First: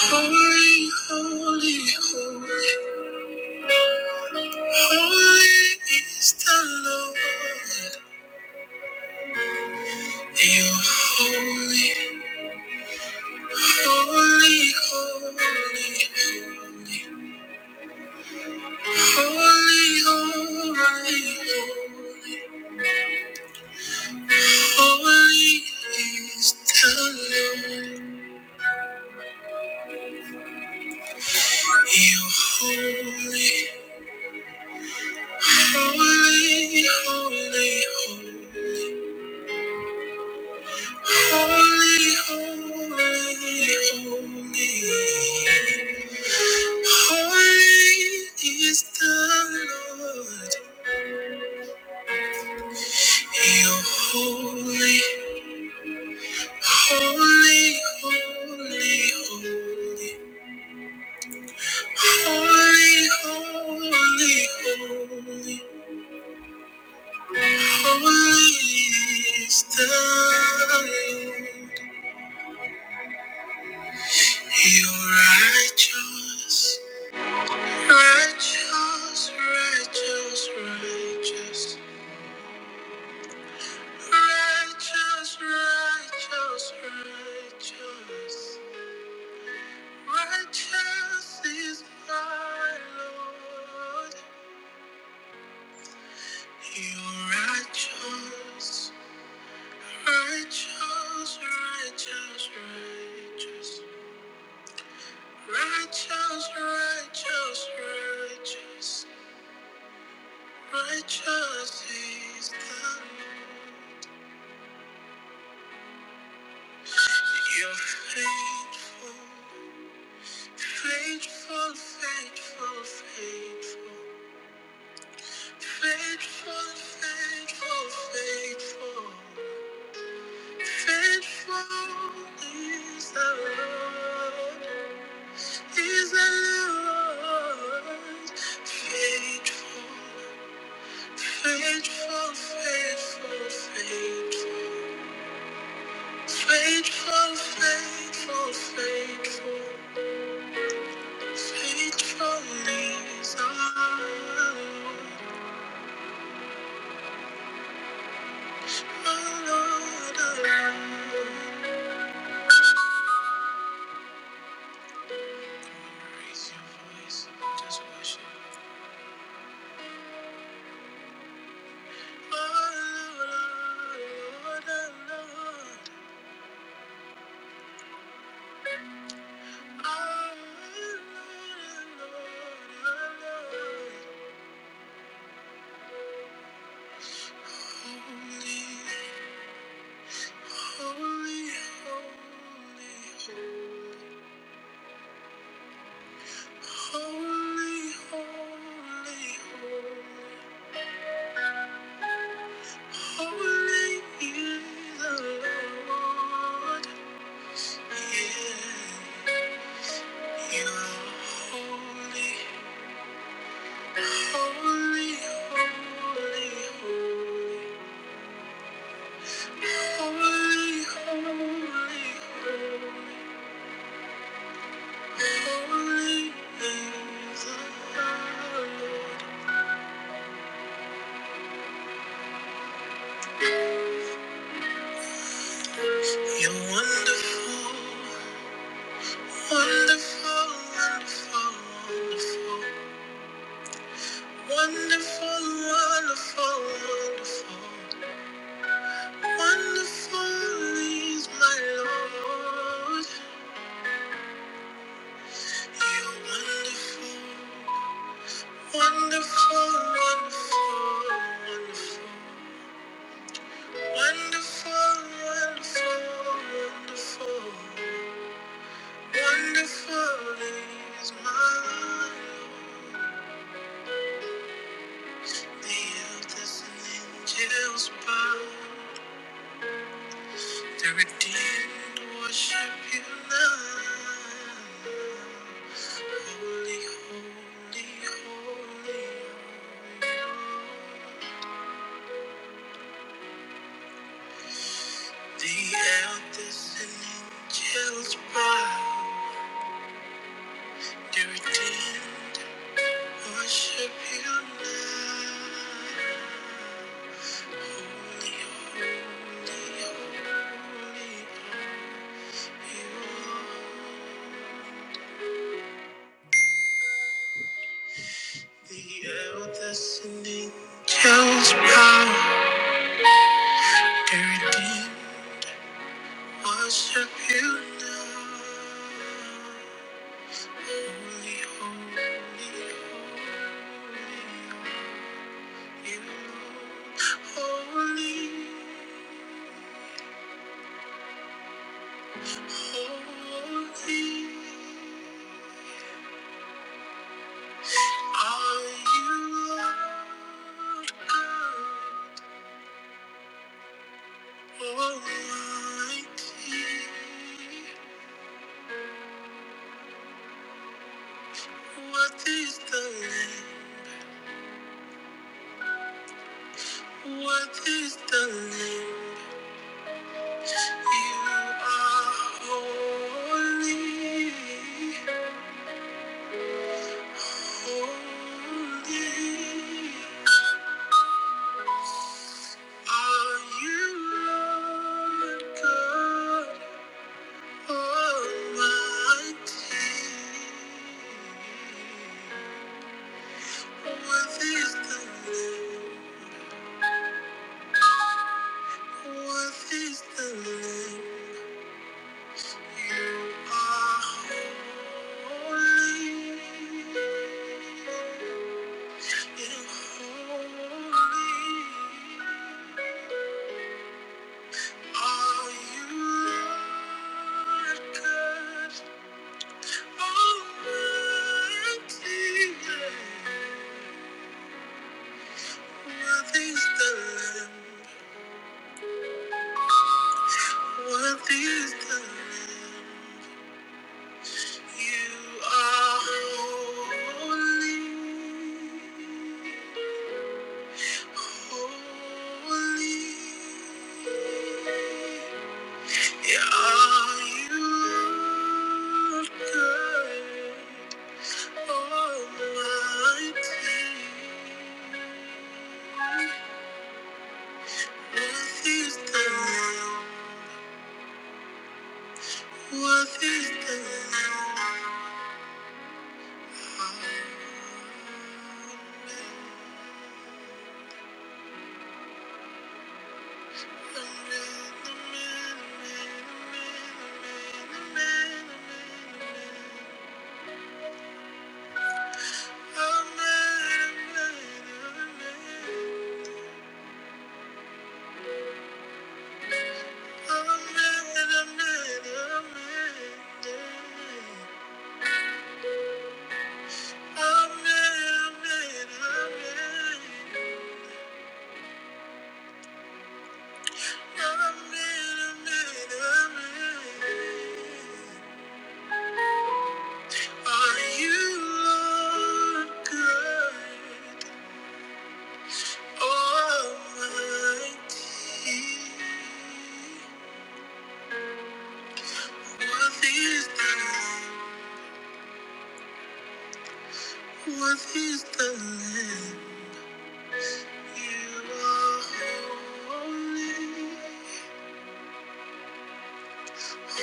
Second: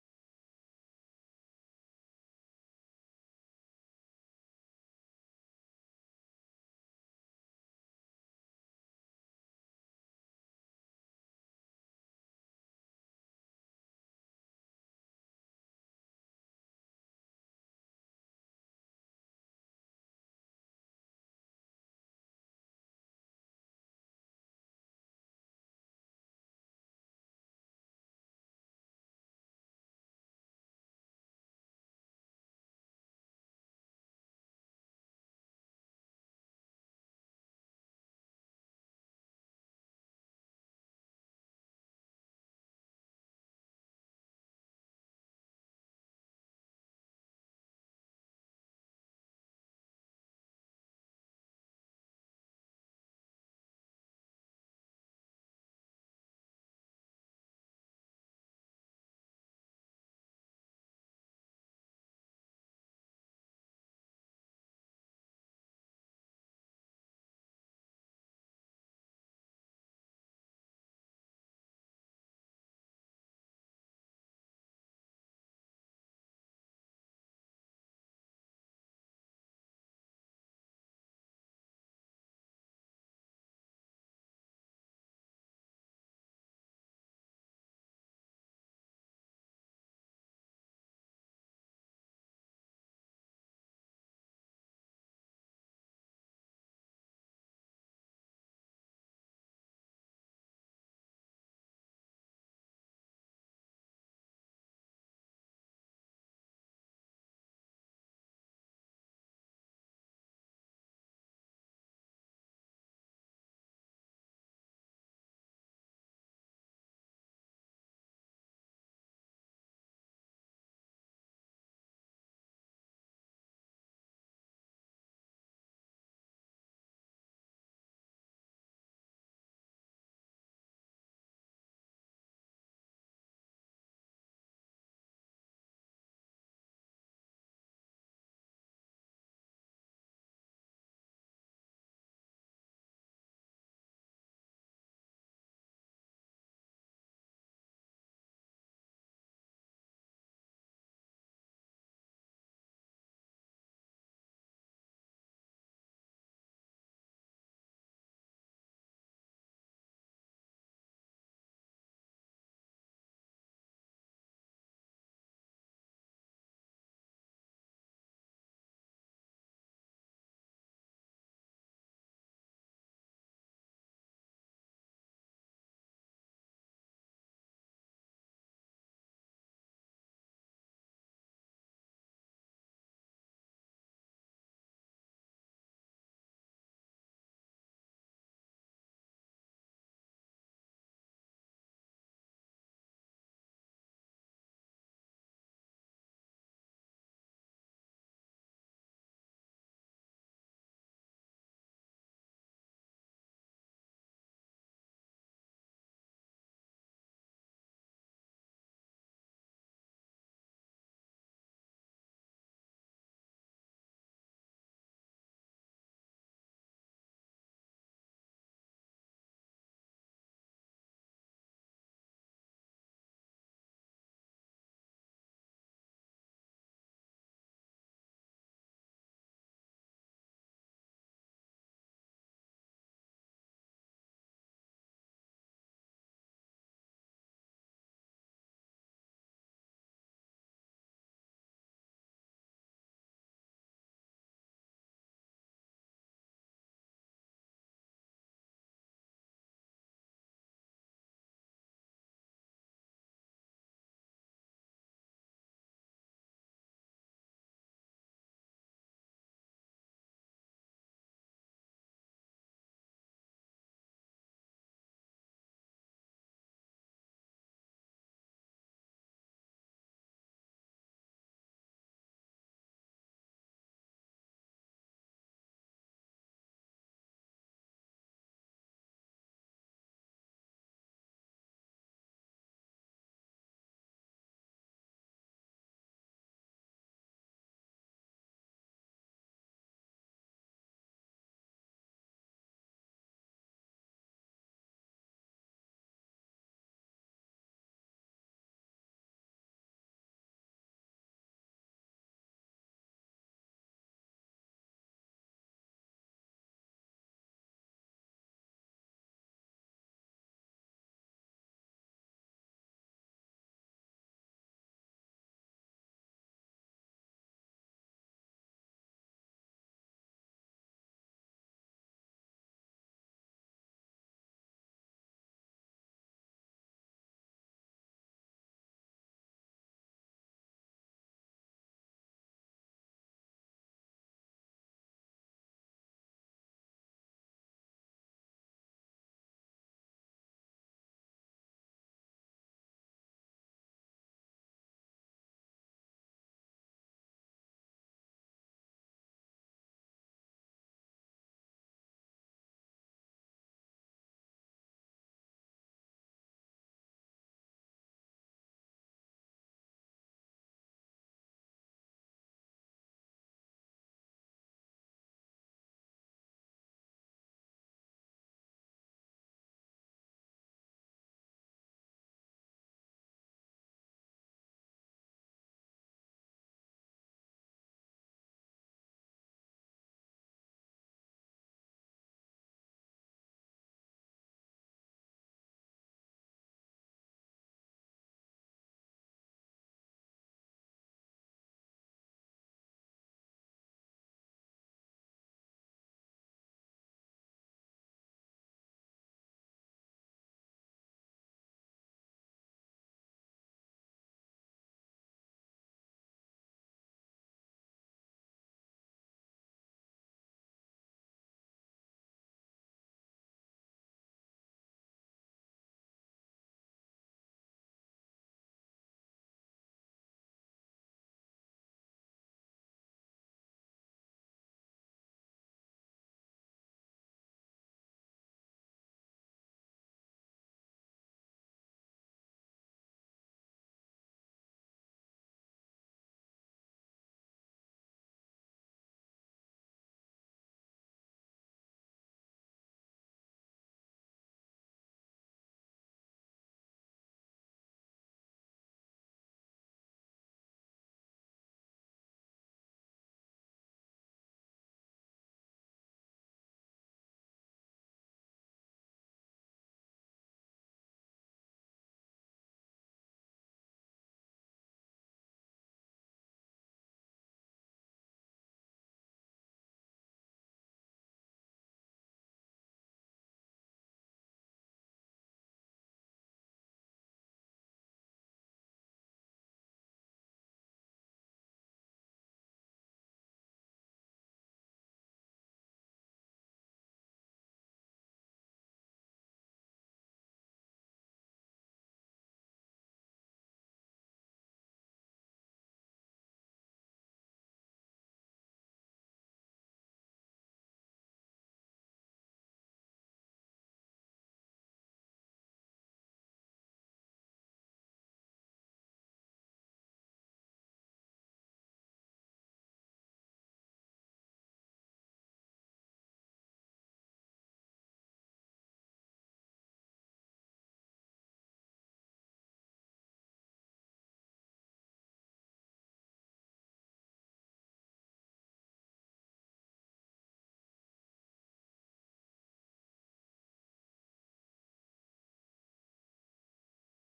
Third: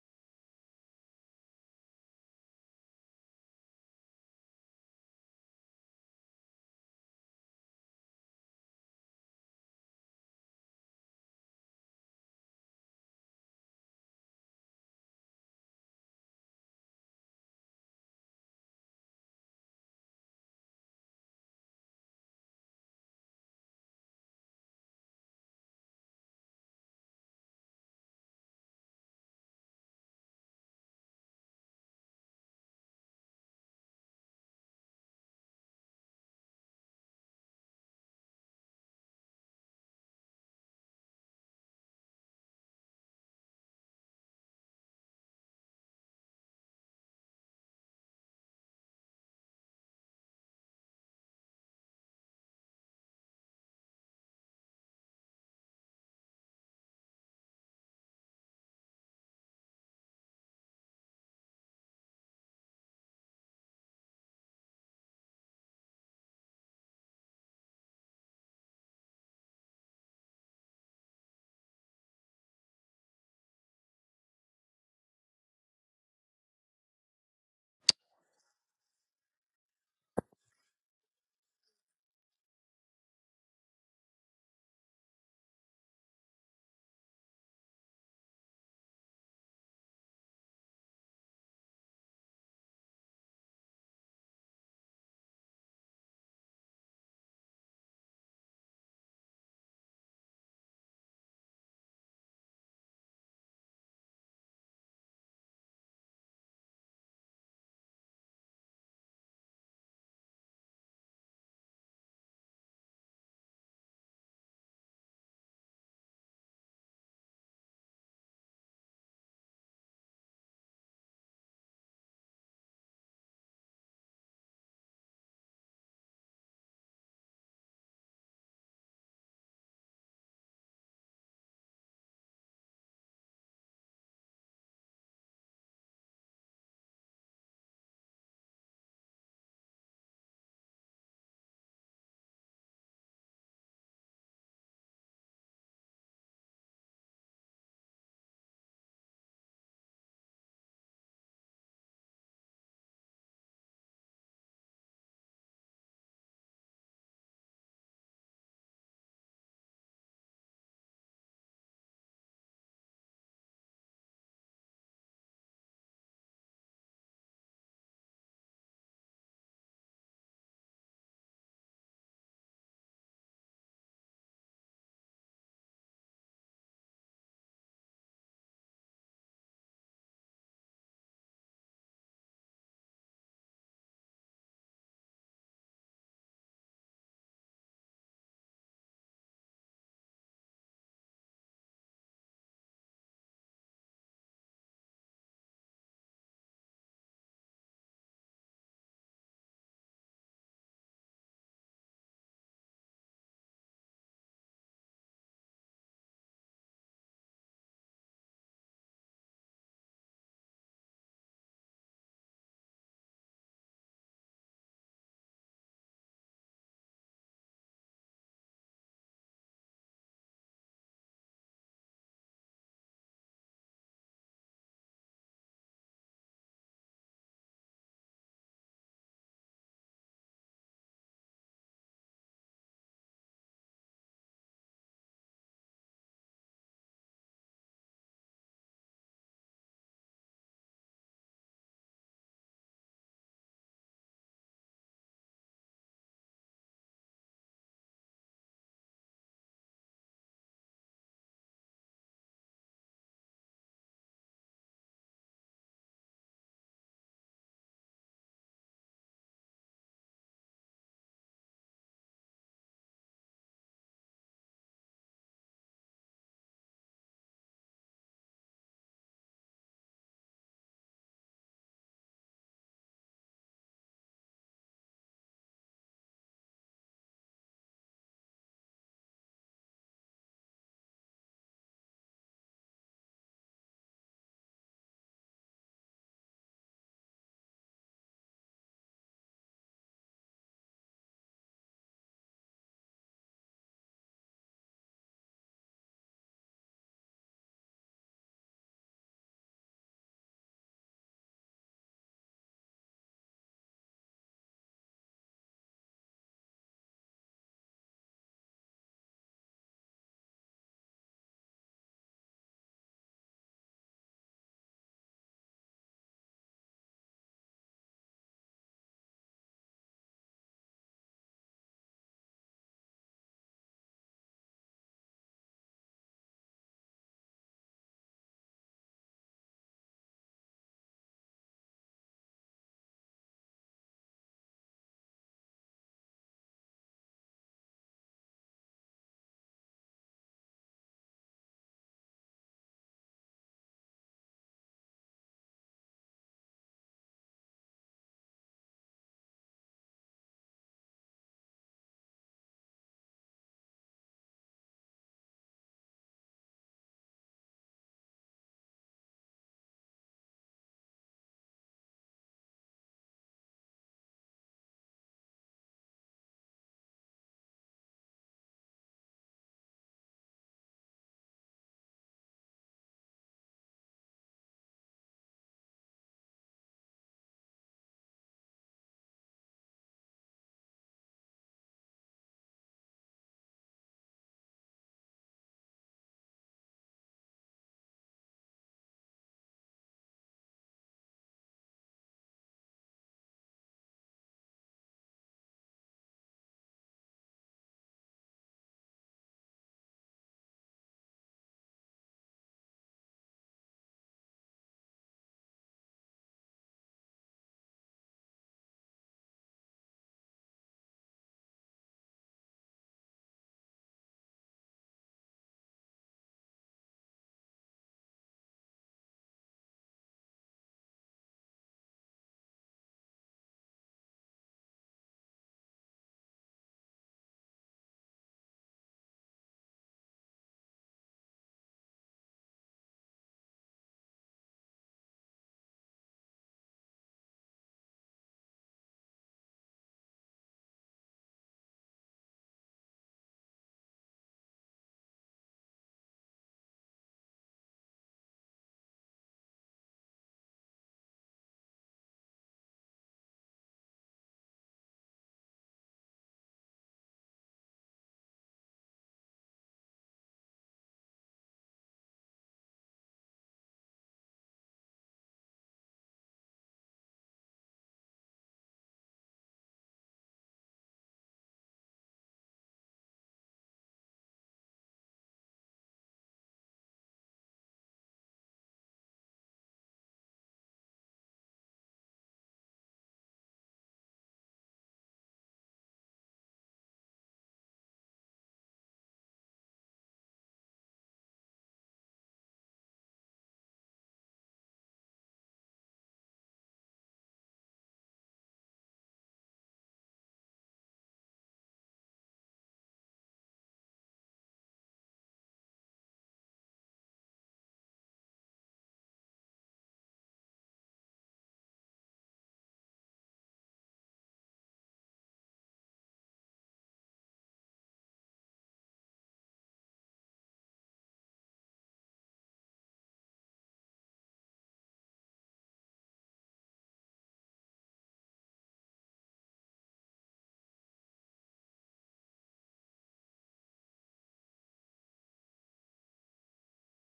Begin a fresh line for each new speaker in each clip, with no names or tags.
Holy, holy, holy, holy is the Lord. You are holy, holy, holy, holy, holy, holy, holy, holy is the Lord. You are holy, holy, holy, holy. Holy, holy, holy. Holy is the Lord. You're holy, holy, holy, holy. Holy, holy, holy. Holy is the Lord. You're righteous, righteous, righteous, righteous. Righteous, righteous, righteous, righteous is my Lord. You are righteous, righteous, righteous, righteous, righteous, righteous, righteous, righteous is the Lord. You're faithful, faithful, faithful, faithful. Faithful, faithful, faithful, faithful is the Lord, is the Lord. Faithful, faithful, faithful, faithful, faithful, faithful, faithful, faithful is the Lord, the Lord, the Lord. Holy, holy, holy, holy. Holy is the Lord. Yeah, you are holy. Holy, holy, holy. Holy, holy, holy, holy is the Lord. You're wonderful, wonderful, wonderful, wonderful, wonderful, wonderful, wonderful. Wonderful is my Lord. You're wonderful. Wonderful, wonderful, wonderful. Wonderful, wonderful, wonderful. Wonderful is my life. The earth is an angel's bow. The redeemed worship you now. Holy, holy, holy. holy. The elders and angels bow, they redeemed, worship you now. Holy, holy, holy, you are. you. The elders and angels bow, they redeemed, worship you now. Holy, holy, holy. You holy, holy are you, God Almighty. What is the Lamb? What is the Lamb? You are holy, holy. Are you Lord God Almighty? What is the name? What is the name? You are holy. You're holy. Are you Lord God? Almighty. What is the what is the Are you Lord good, Almighty? What is the, what is the land? You are holy. What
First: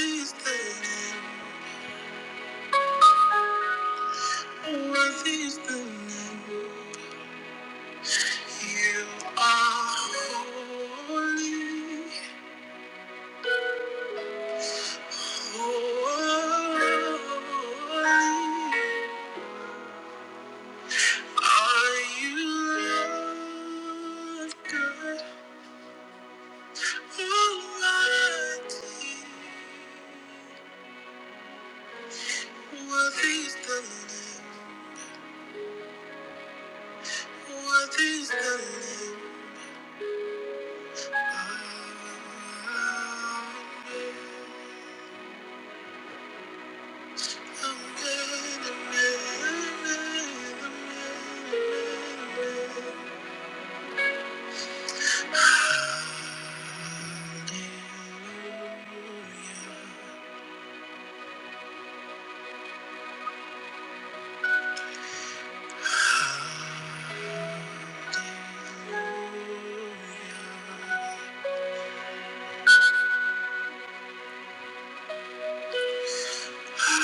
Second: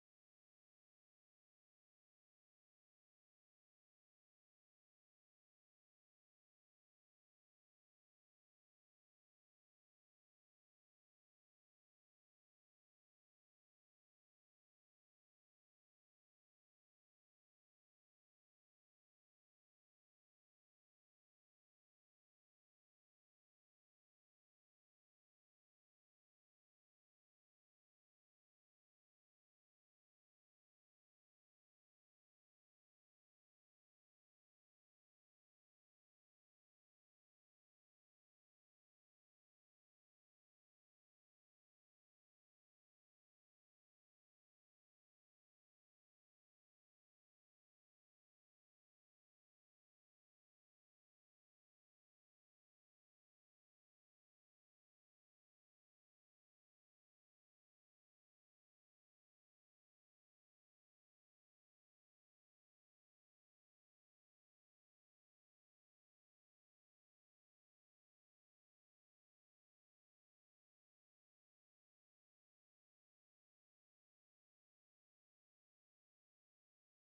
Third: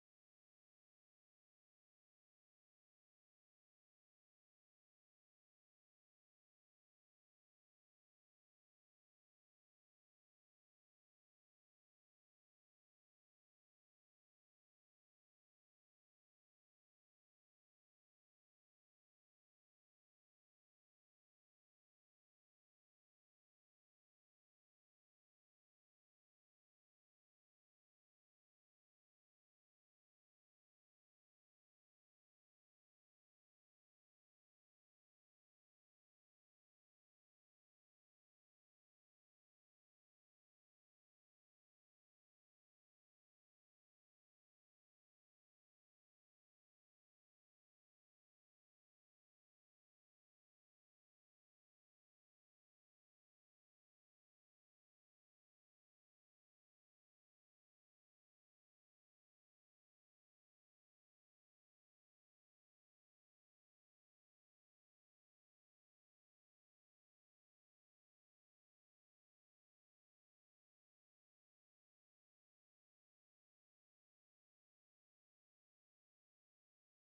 is the name? You are holy, holy. Are you Lord God Almighty? What is the name? What is the name?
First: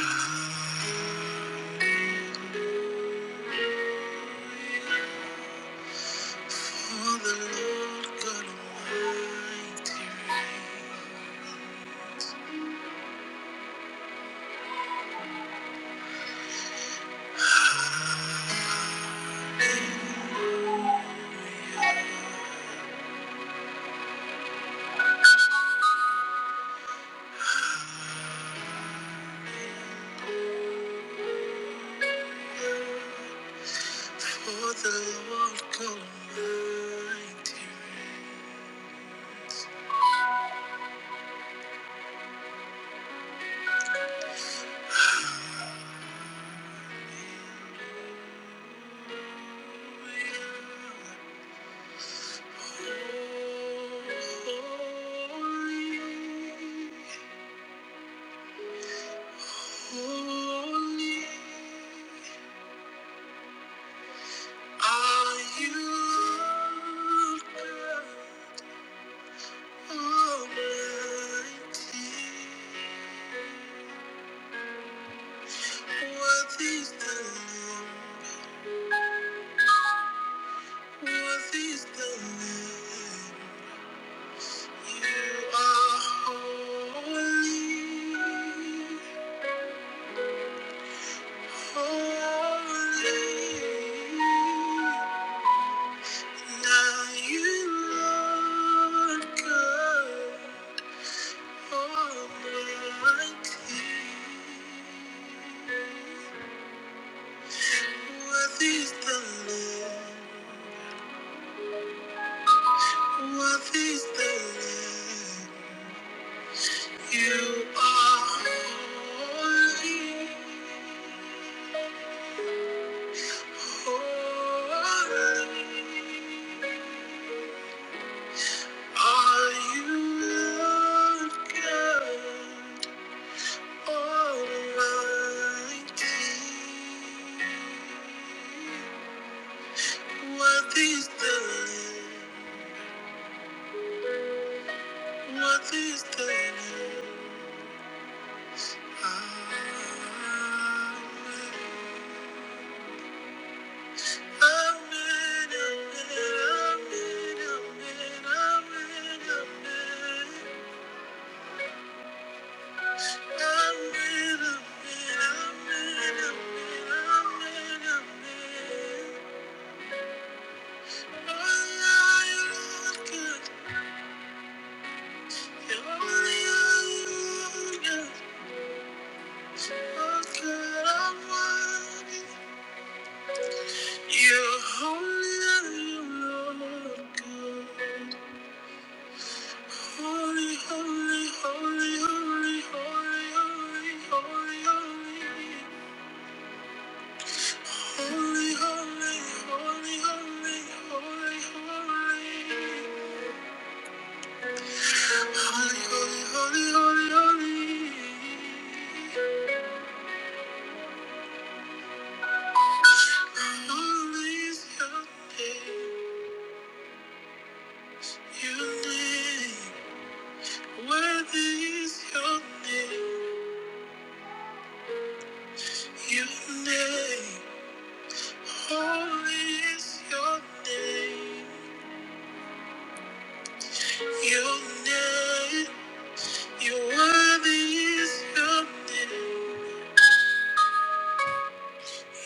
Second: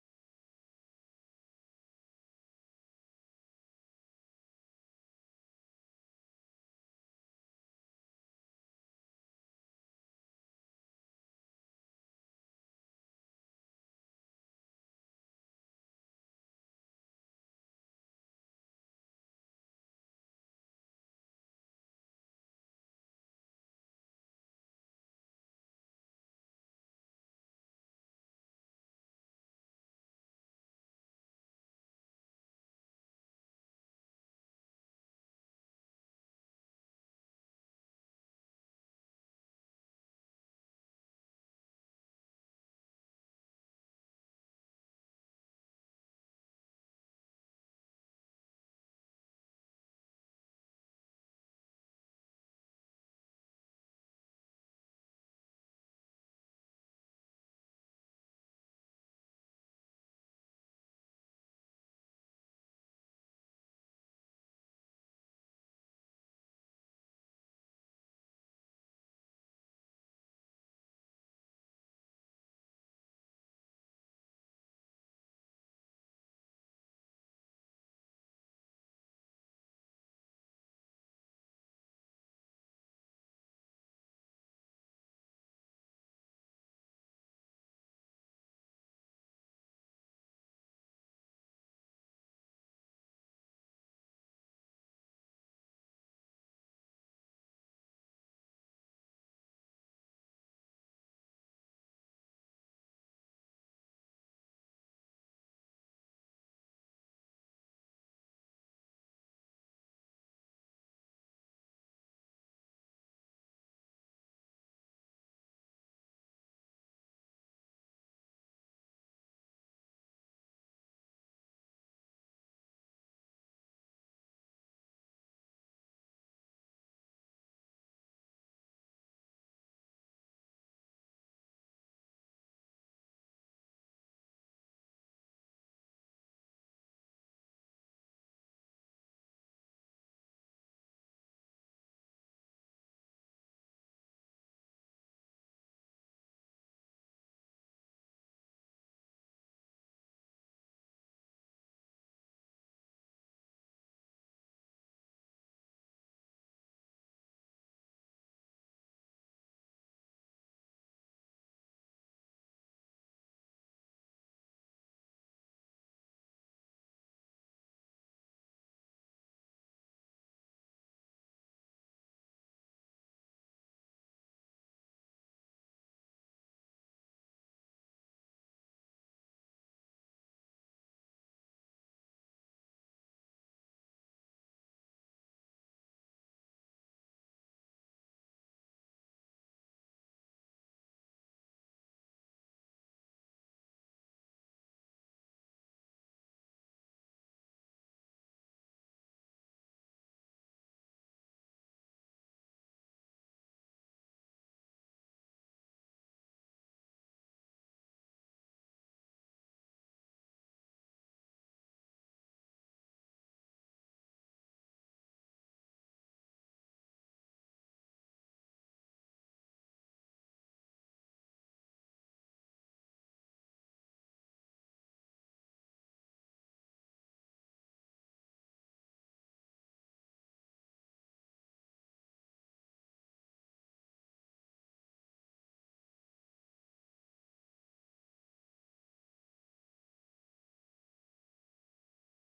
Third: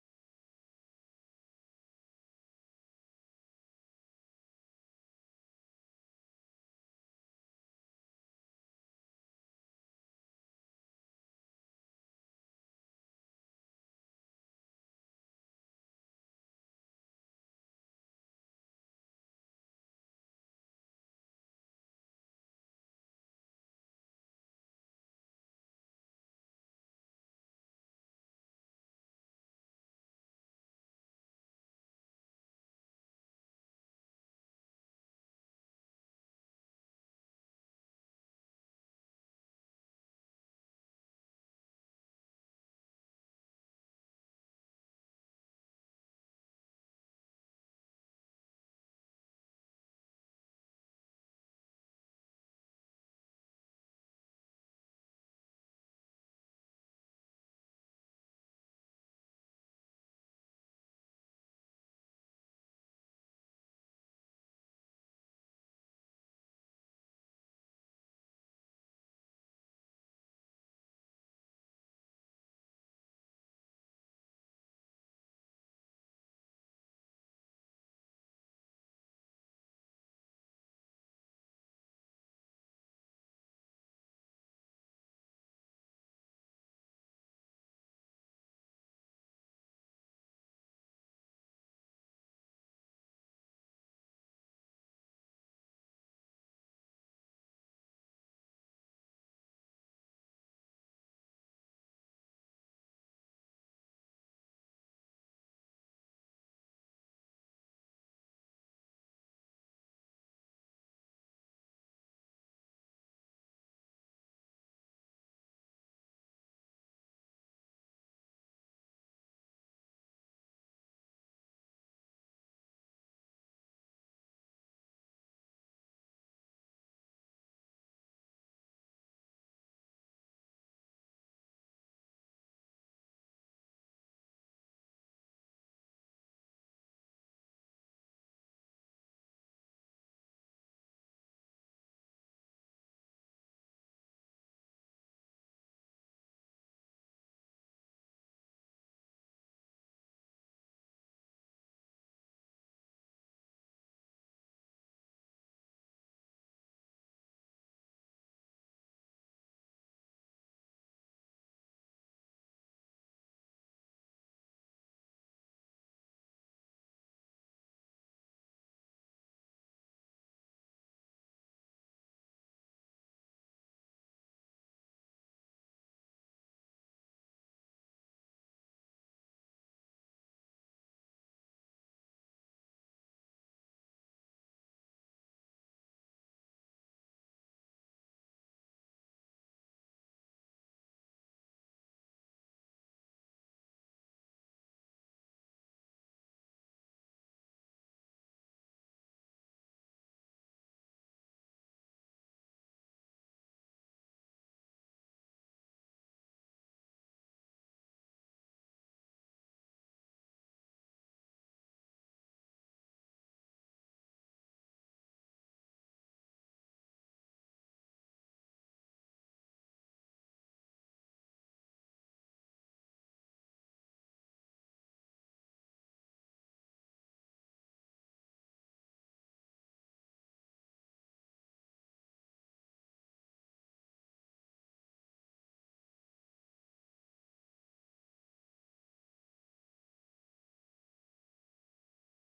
Hallelujah. Oh, the Lord God Almighty For the Lord God Almighty reigns. Holy, holy, holy. Are you God Almighty? What is the Lamb? What is the Lamb? You are holy, holy. Now you, Lord God. Are you Lord God? Almighty, what is the Lamb? What is the Lamb? Amen. Amen, amen, amen, amen, amen. Amen, amen, amen, amen, amen, amen. Holy is your name. Your name, worthy is your name. Your name, holy is your name. Your name, your worthy is your name.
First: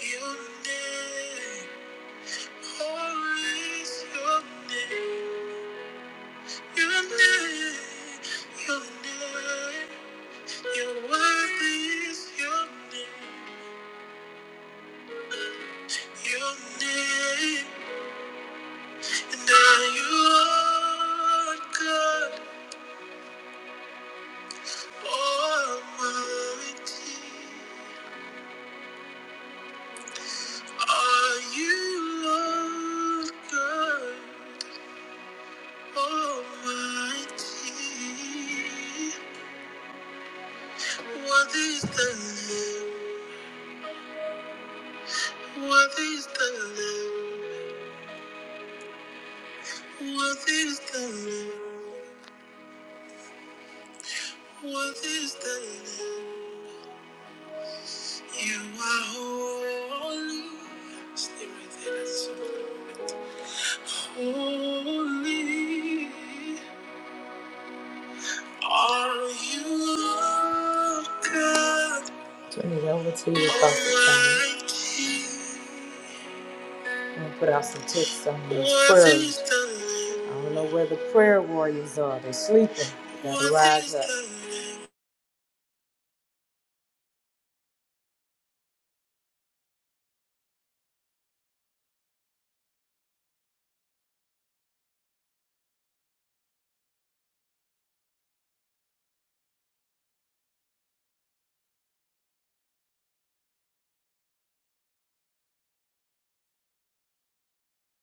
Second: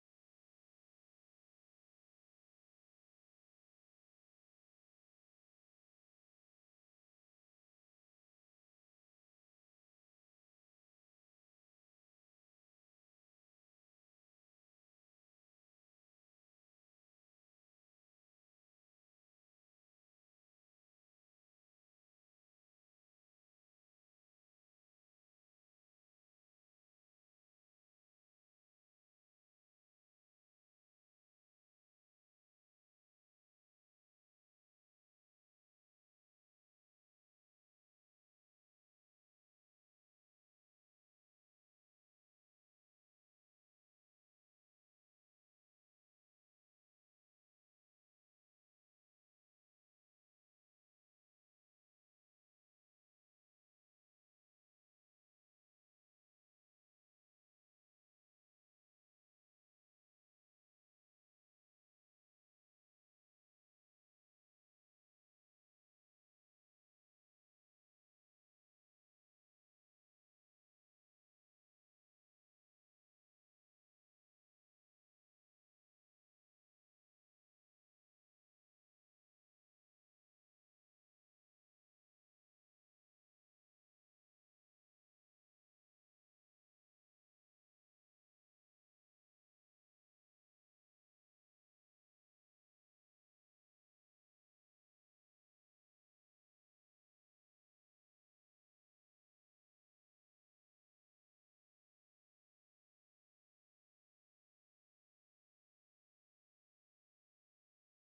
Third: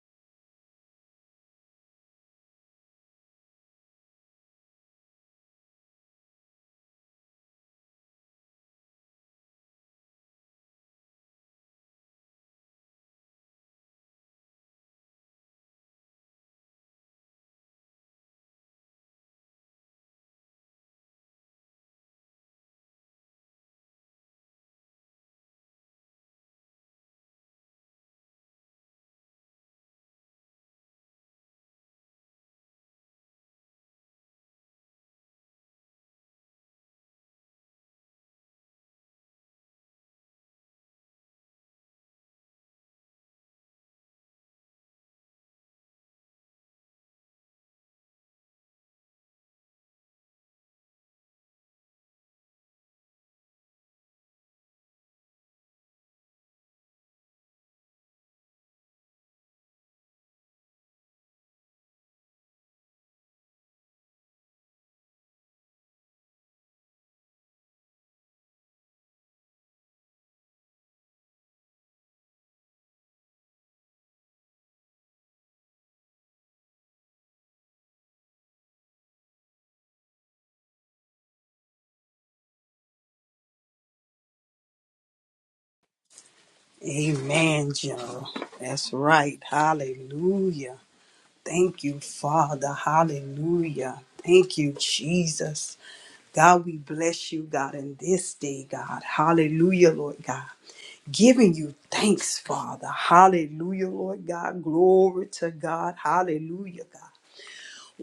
Your name, holy is your name. Your name, your name, your worthy is your name. Your name. And you are God Almighty. Are you God Almighty? What is the name? What is the name? What is the name? What is the name? You are holy. Stay right there. Holy are you, God. Turn it over to you, Pastor I'm going to put out some texts on these prayers. I don't know where the prayer warriors are. They're sleeping. They gotta rise up.
Amen, General. That's right. Hallelujah. Thank you, Father. Hallelujah. Thank you, Jesus. God, we bless you, God, in this day, God. Hallelujah, Lord God. Giving you thanks, Father. Hallelujah, Lord God. Glory to God. Hallelujah, God.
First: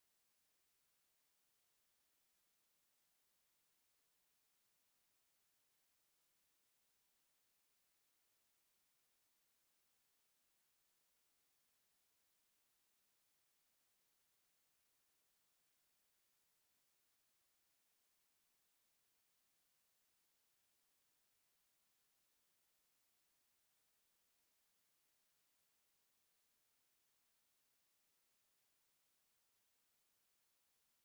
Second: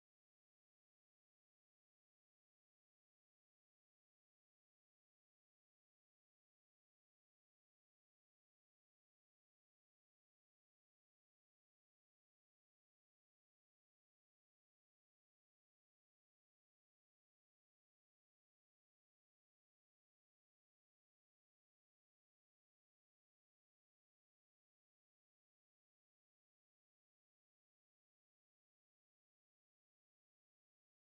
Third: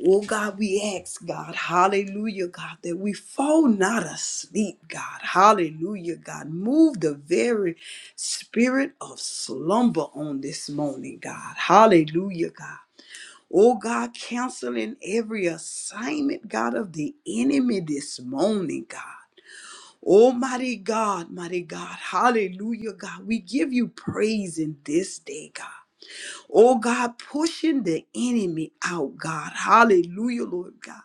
Oh God, we ask, God, hallelujah, God, that we fall not asleep, God, hallelujah, God. Move the very spirit of slumber on this morning, God, hallelujah, God. Oh God, canceling every assignment, God, of the enemy this morning, God. Almighty God, mighty God, hallelujah, God. We give you praise in this day, God. Oh God, pushing the enemy out, God. Hallelujah, Lord God.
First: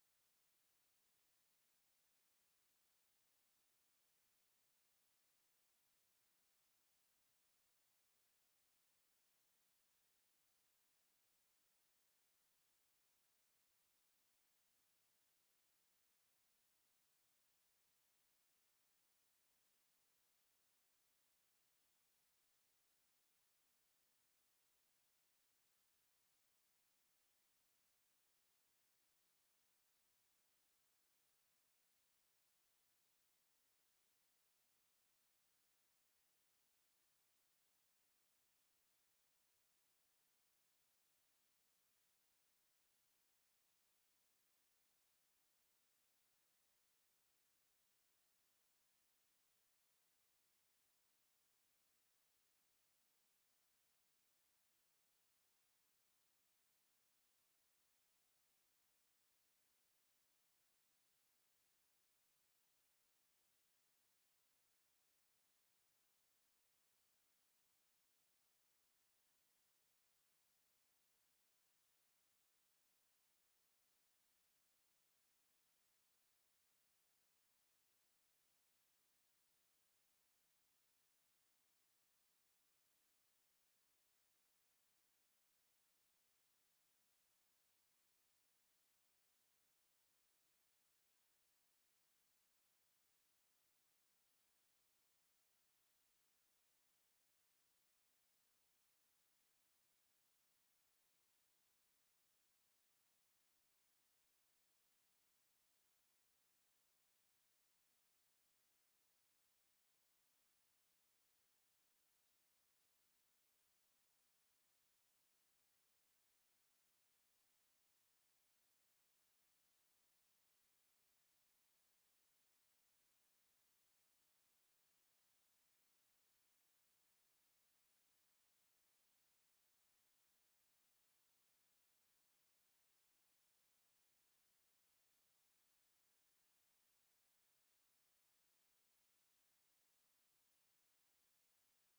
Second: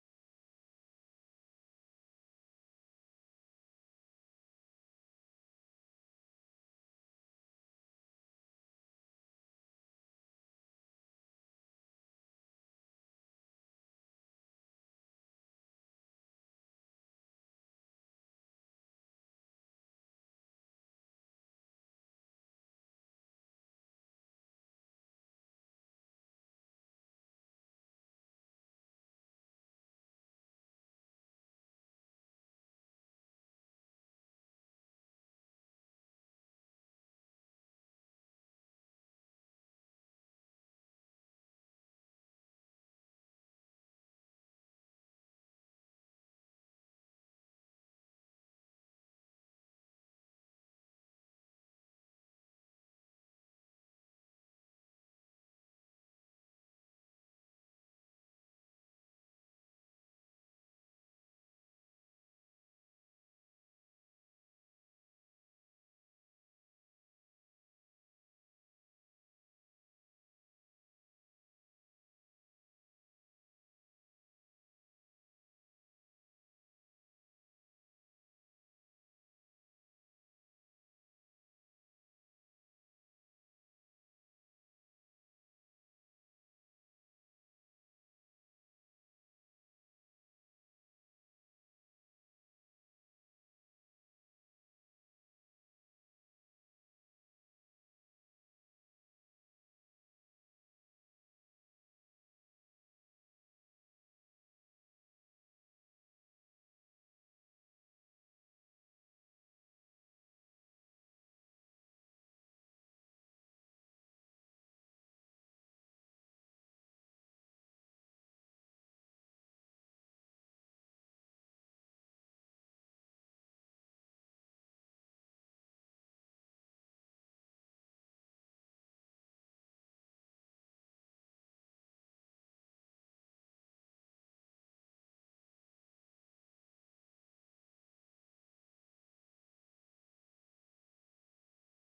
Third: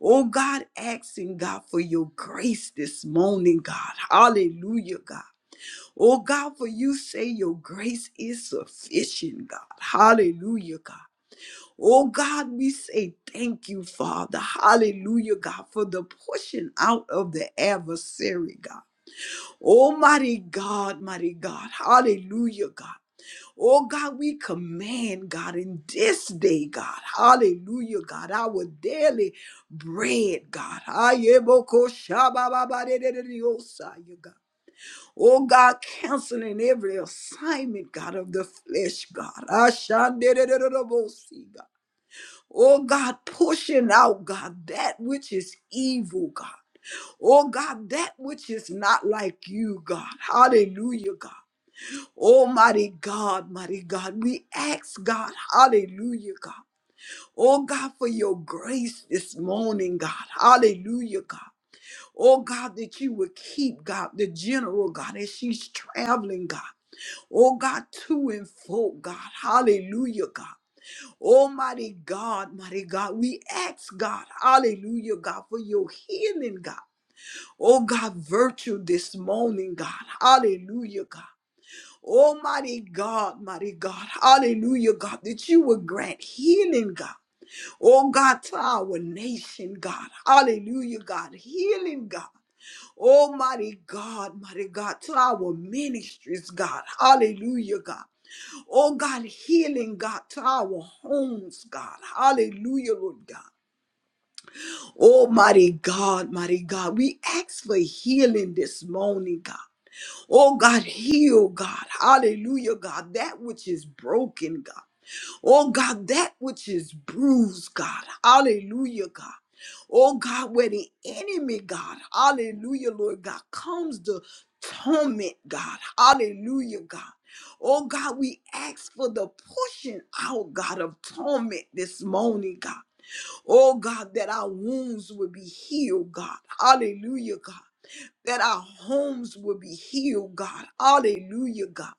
Oh God, asking God for your grace this morning, God. Hallelujah, God. Oh God, for you say your grace is sufficient, God. Hallelujah, God. Oh God, we say thank you, Father. Hallelujah, God, for the pushing out of the adversary, God. Almighty God, mighty God. Hallelujah, God. Oh God, we command, God, in this day, God, hallelujah, God, our daily bread, God. Ayeboko shabababadededediosa, you God. Oh God, canceling every assignment, God, of the flesh, God. Ashandedededobosi, God. Oh God, pushing out, God, that which is evil, God. Oh God, that which is not like you, God. Hallelujah, God. Oh, mighty God, mighty God, we ask God, hallelujah, God. Oh, God, for your grace this morning, God. Hallelujah, God. Oh, God, that you would keep, God, the general, God, as she's traveling, God. Oh, God, to and fro, God. Hallelujah, God. Almighty God, mighty God, we ask God, hallelujah, God, for your healing, God. Oh, God, virtue this morning, God. Hallelujah, God. Almighty God, mighty God, hallelujah, God, that you would grant healing, God. Oh God, to our nation, God, hallelujah, God, healing, God. Almighty God, mighty God, to our ministries, God, hallelujah, God. Oh God, healing, God, to our homes, God, hallelujah, Lord God. Almighty God, mighty God, we ask for healing this morning, God. Oh God, heal God. Hallelujah, God. That which is broken, God. Oh God, that which is bruised, God. Hallelujah, God. Oh God, where the enemy, God. Hallelujah, Lord God, comes to torment, God. Hallelujah, God. Oh God, we ask for the pushing out, God, of torment this morning, God. Oh God, that our wounds would be healed, God. Hallelujah, God that our homes will be healed, God. Hallelujah, God.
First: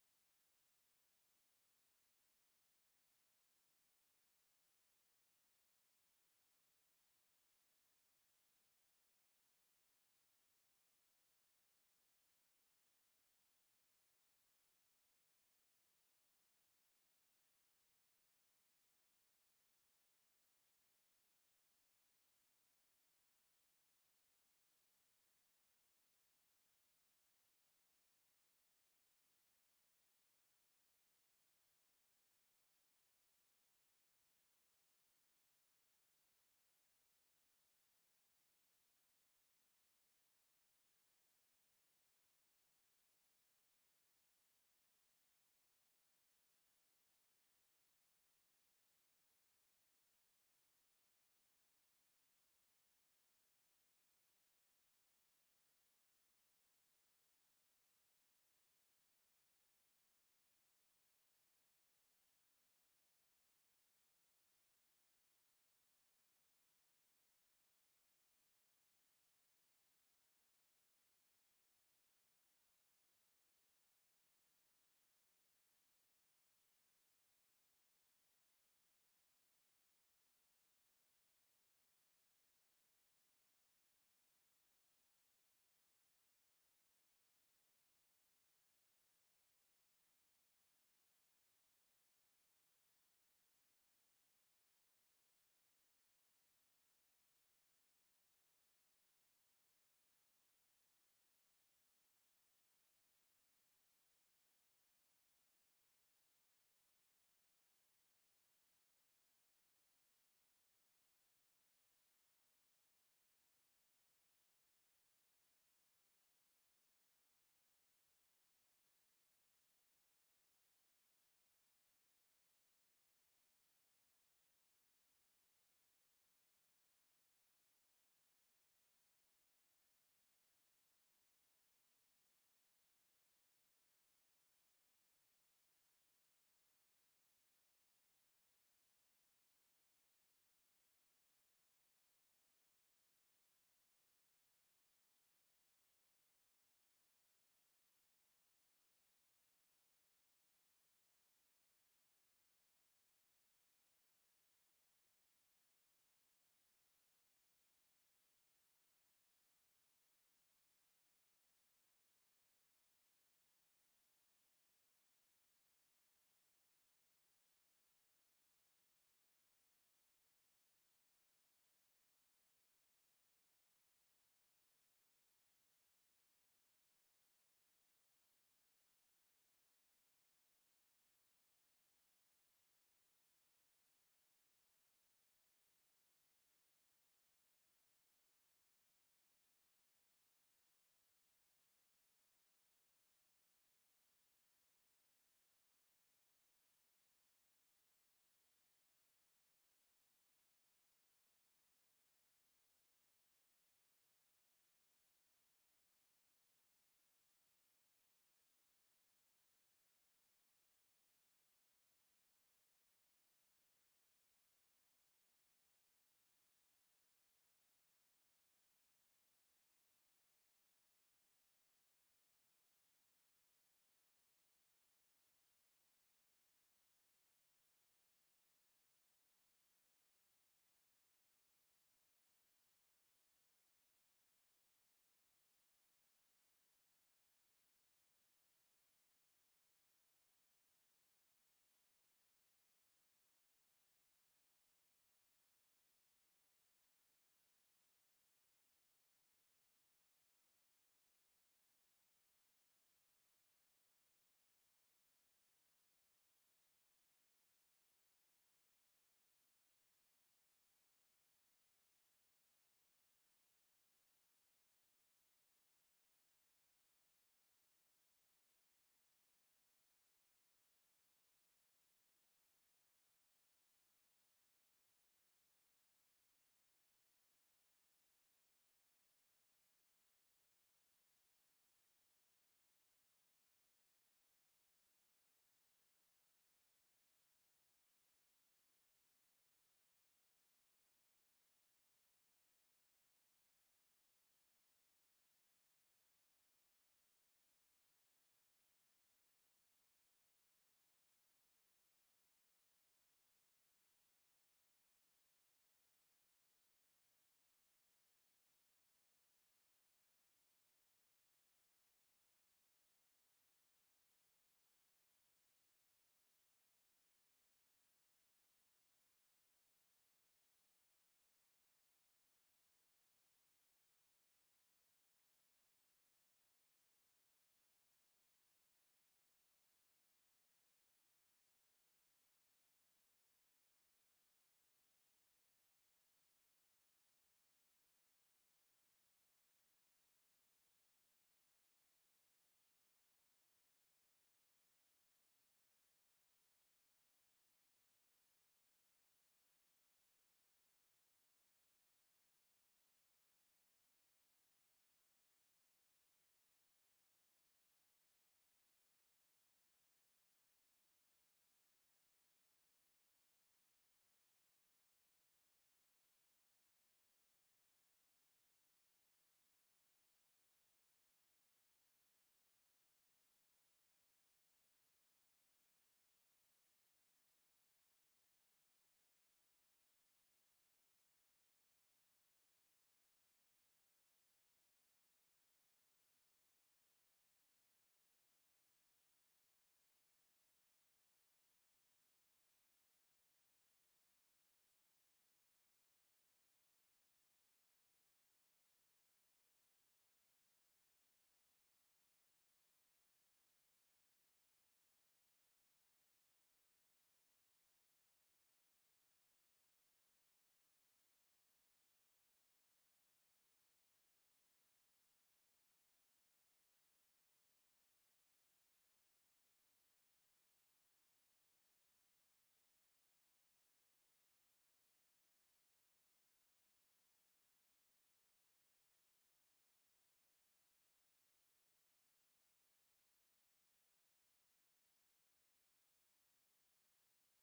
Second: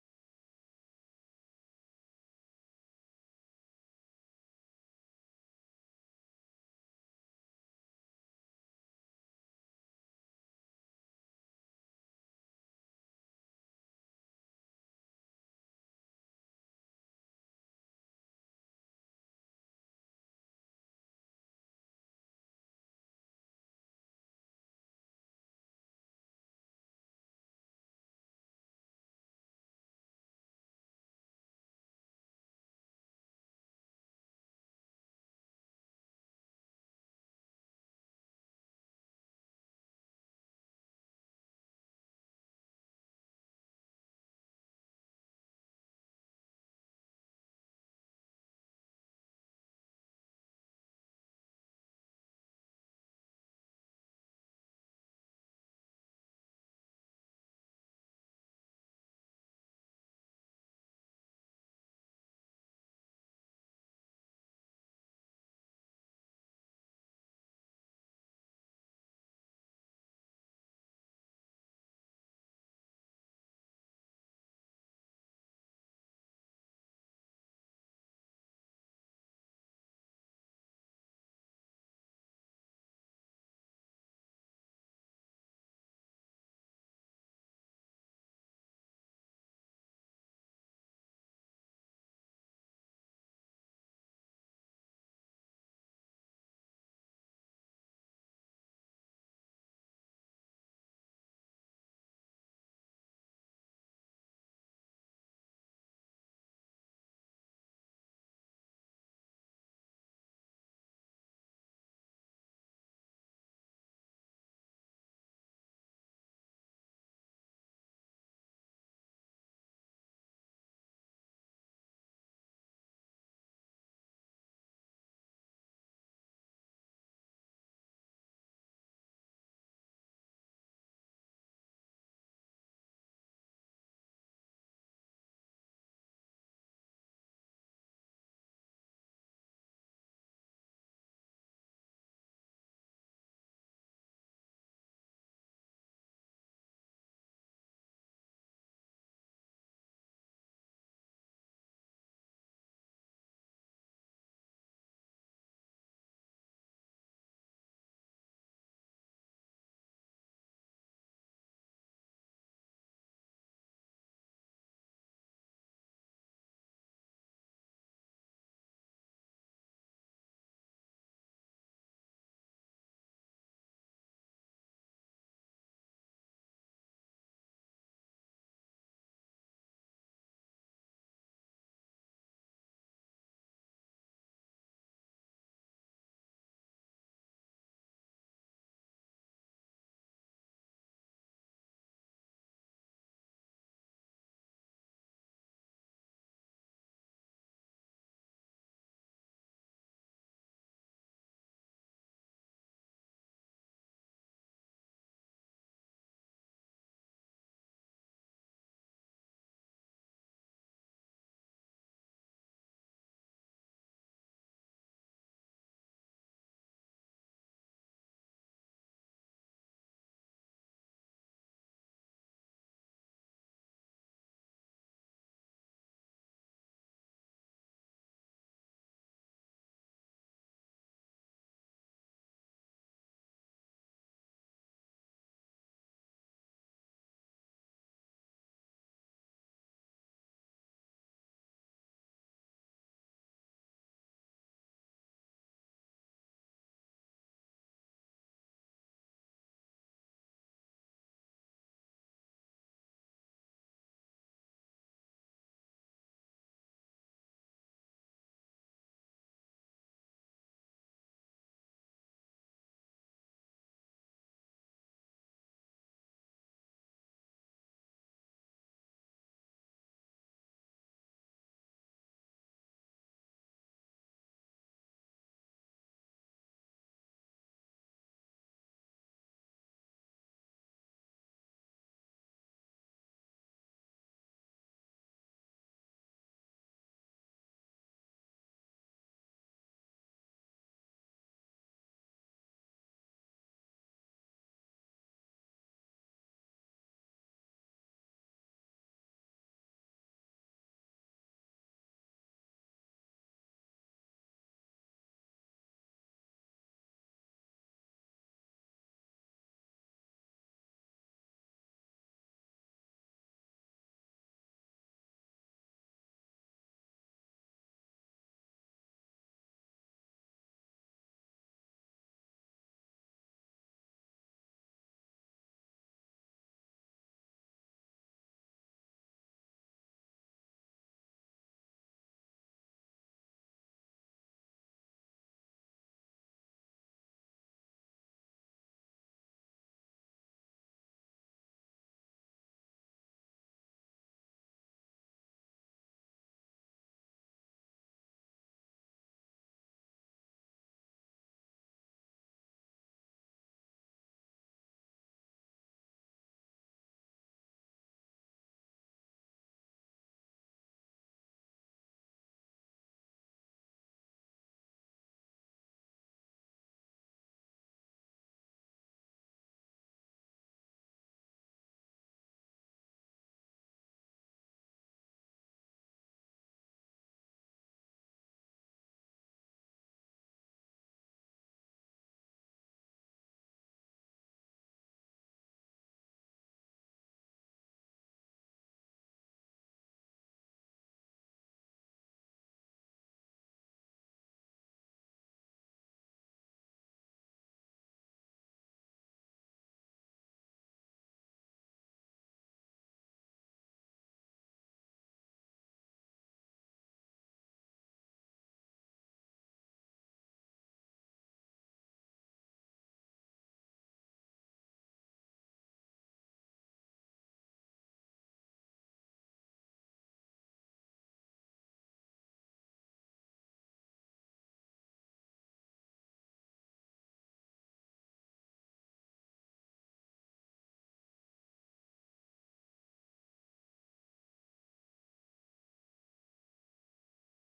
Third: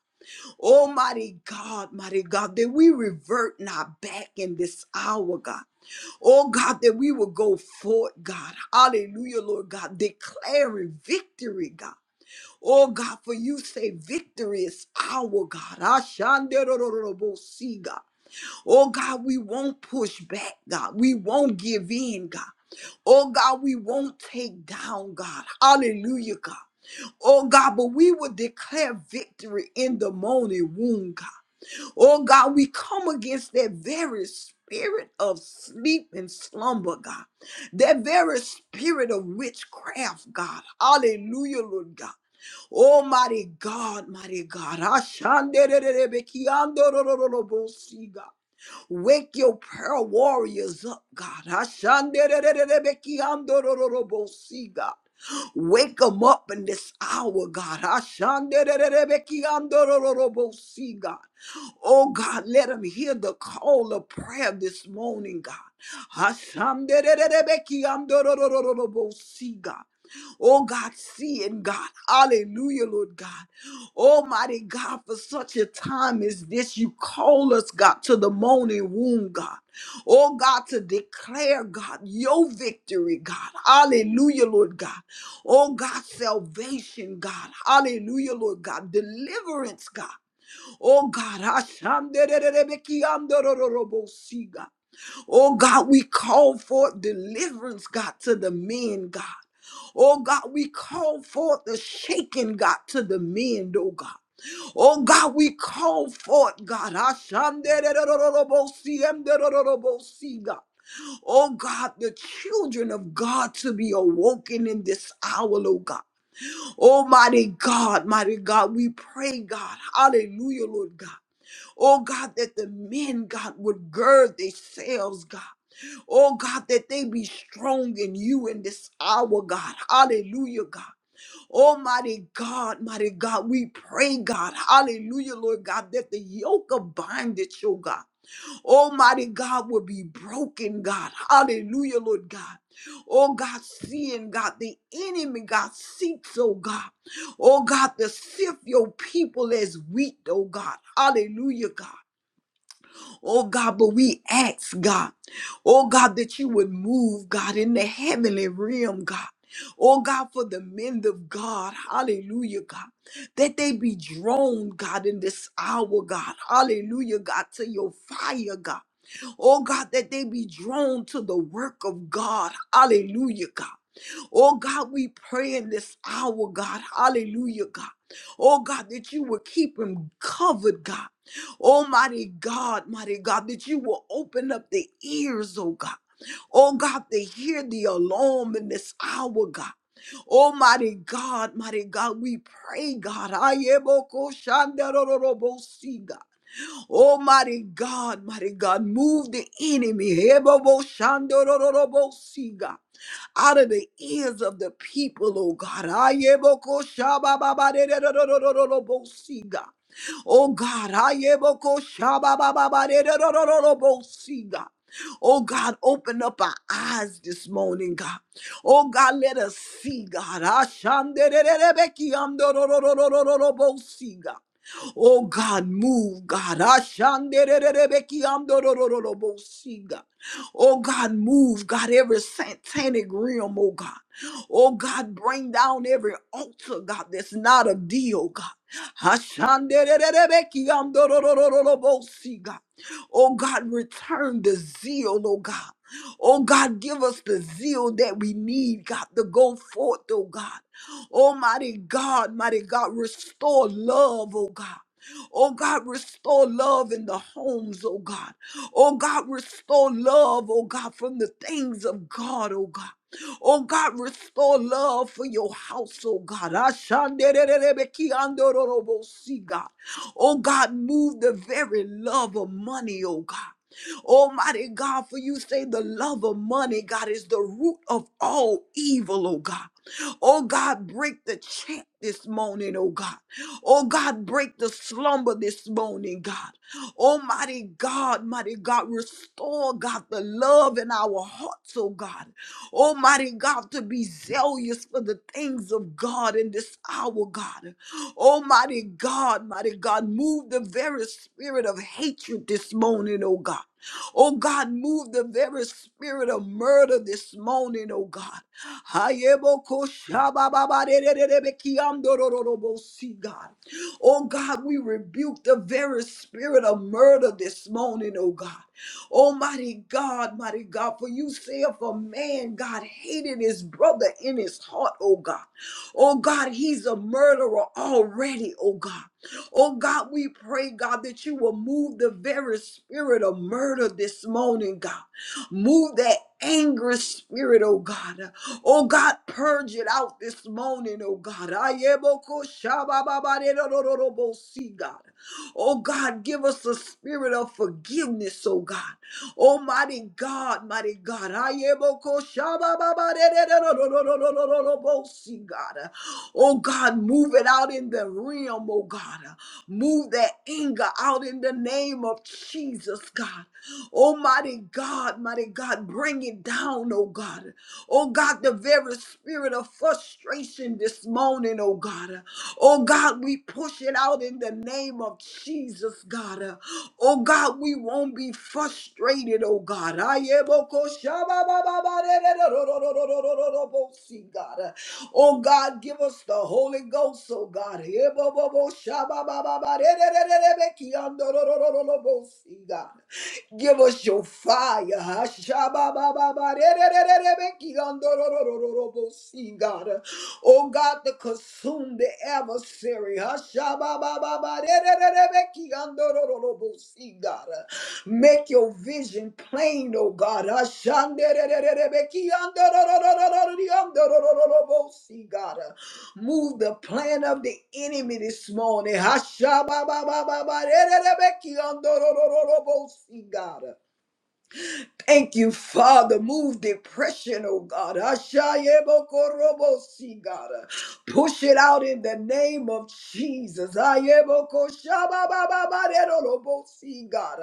Almighty God, mighty God, that we revert not back in this hour, God. Oh God, that we will go forth, God. Hallelujah, Lord God, declaring victory, God. Oh God, for you say victory is our God. Ashanderororobosi, God. Oh God, we won't push back, God. We won't give in, God. Oh God, we won't take down, God. Hallelujah, God. Oh God, but we will declare victory in the morning womb, God. Oh God, we come against that very spirit of sleep and slumber, God. That very spirit of witchcraft, God. Hallelujah, Lord God. Almighty God, mighty God. Ashandererebekiandorororobosi, God. Wake your prayer warriors up, God. Ashanderererebekiandorororobosi, God. Wake them up in this hour, God. Ashanderererebekiandorororobosi, God. Oh God, let them hear the call of prayer this morning, God. Hasamderererebekiamdororororobosi, God. Oh God, see it, God. Hallelujah, Lord God. Almighty God, for such a time as this, you call us, God, to the morning womb, God. Oh God, to declare, God, your victory, God. Hallelujah, Lord God. Oh God, salvation, God. Hallelujah, Lord God. Deliverance, God. Oh God, Ashandererebekiandororobosiga. oh God, we call for deliverance, God, to the men, God. Oh God, we call forth the shaking, God, to the men, oh God. Oh God, we call forth, God. Ashandererorobosiemderorobosiga. Oh God, the children of God to be awoken in this hour, oh God. Almighty God, mighty God, we pray, God. Hallelujah, Lord God. Oh God, that the men, God, would gird themselves, God. Oh God, that they be strong in you in this hour, God. Hallelujah, God. Almighty God, mighty God, we pray, God. Hallelujah, Lord God, that the yoke of bondage, oh God. Almighty God will be broken, God. Hallelujah, Lord God. Oh God, seeing God, the enemy, God, seeks, oh God. Oh God, to sift your people as wheat, oh God. Hallelujah, God. Oh God, but we ask God, oh God, that you would move, God, in the heavenly realm, God. Oh God, for the men of God, hallelujah, God, that they be drawn, God, in this hour, God, hallelujah, God, to your fire, God. Oh God, that they be drawn to the work of God, hallelujah, God. Oh God, we pray in this hour, God. Hallelujah, God. Oh God, that you will keep him covered, God. Almighty God, mighty God, that you will open up the ears, oh God. Oh God, to hear the alarm in this hour, God. Almighty God, mighty God, we pray, God. Ayeboko shandarororobosi, God. Almighty God, mighty God, move the enemy. Heboboshandorororobosi, God out of the ears of the people, oh God. Ayebokoshabababadedodododododobosi, God. Oh God, ayebokoshababababadedododododobosi, God. Oh God, open up our eyes this morning, God. Oh God, let us see, God. Ashandererebekiamdorororororobosi, God. Oh God, move, God. Ashandererebekiamdororororobosi, God. Oh God, move, God, every satanic realm, oh God. Oh God, bring down every altar, God, that's not of thee, oh God. Hashandererebekiandororororobosi, God. Oh God, return the zeal, oh God. Oh God, give us the zeal that we need, God, to go forth, oh God. Almighty God, mighty God, restore love, oh God. Oh God, restore love in the homes, oh God. Oh God, restore love, oh God, from the things of God, oh God. Oh God, restore love for your house, oh God. Ashandererebekiandororobosi, God. Oh God, move the very love of money, oh God. Almighty God, for you say the love of money, God, is the root of all evil, oh God. Oh God, break the chant this morning, oh God. Oh God, break the slumber this morning, God. Almighty God, mighty God, restore, God, the love in our hearts, oh God. Almighty God, to be zealous for the things of God in this hour, God. Almighty God, mighty God, move the very spirit of hatred this morning, oh God. Oh God, move the very spirit of murder this morning, oh God. Hayebokoshabababarererebekiamdorororobosi, God. Oh God, we rebuke the very spirit of murder this morning, oh God. Almighty God, mighty God, for you say if a man, God, hated his brother in his heart, oh God. Oh God, he's a murderer already, oh God. Oh God, we pray, God, that you will move the very spirit of murder this morning, God. Move that angry spirit, oh God. Oh God, purge it out this morning, oh God. Ayeboko shabababarerororobo, See God. Oh God, give us a spirit of forgiveness, oh God. Almighty God, mighty God. Ayeboko shabababarerorororobo, See God. Oh God, move it out in the realm, oh God. Move that anger out in the name of Jesus, God. Almighty God, mighty God, bring it down, oh God. Oh God, the very spirit of frustration this morning, oh God. Oh God, we push it out in the name of Jesus, God. Oh God, we won't be frustrated, oh God. God. Oh God, give us the Holy Ghost, oh God. God. Give us your fire. huh? shabba God. Oh God, to consume the adversary. huh? shabba God. Make your vision plain, oh God. huh? shande God. Move the plan of the enemy this morning. Hashabababababa, ererebeki andorororobosi, God. Thank you, Father. Move depression, oh God. Ashayebokorobosi, God. Push it out in the name of Jesus. Ayebokoshababababaderolobosi, God.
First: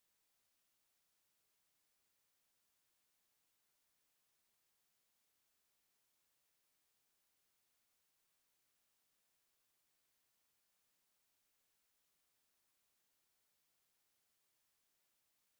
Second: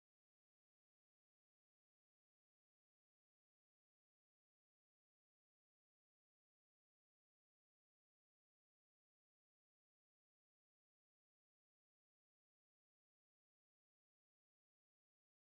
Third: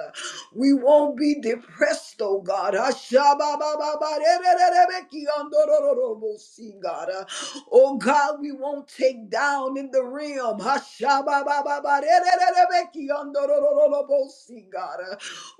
We won't be depressed, oh God. Ashababababaderererebekiandorororobosi, God. Oh God, we won't take down in the realm. Ashababababaderererebekiandorororobosi, God.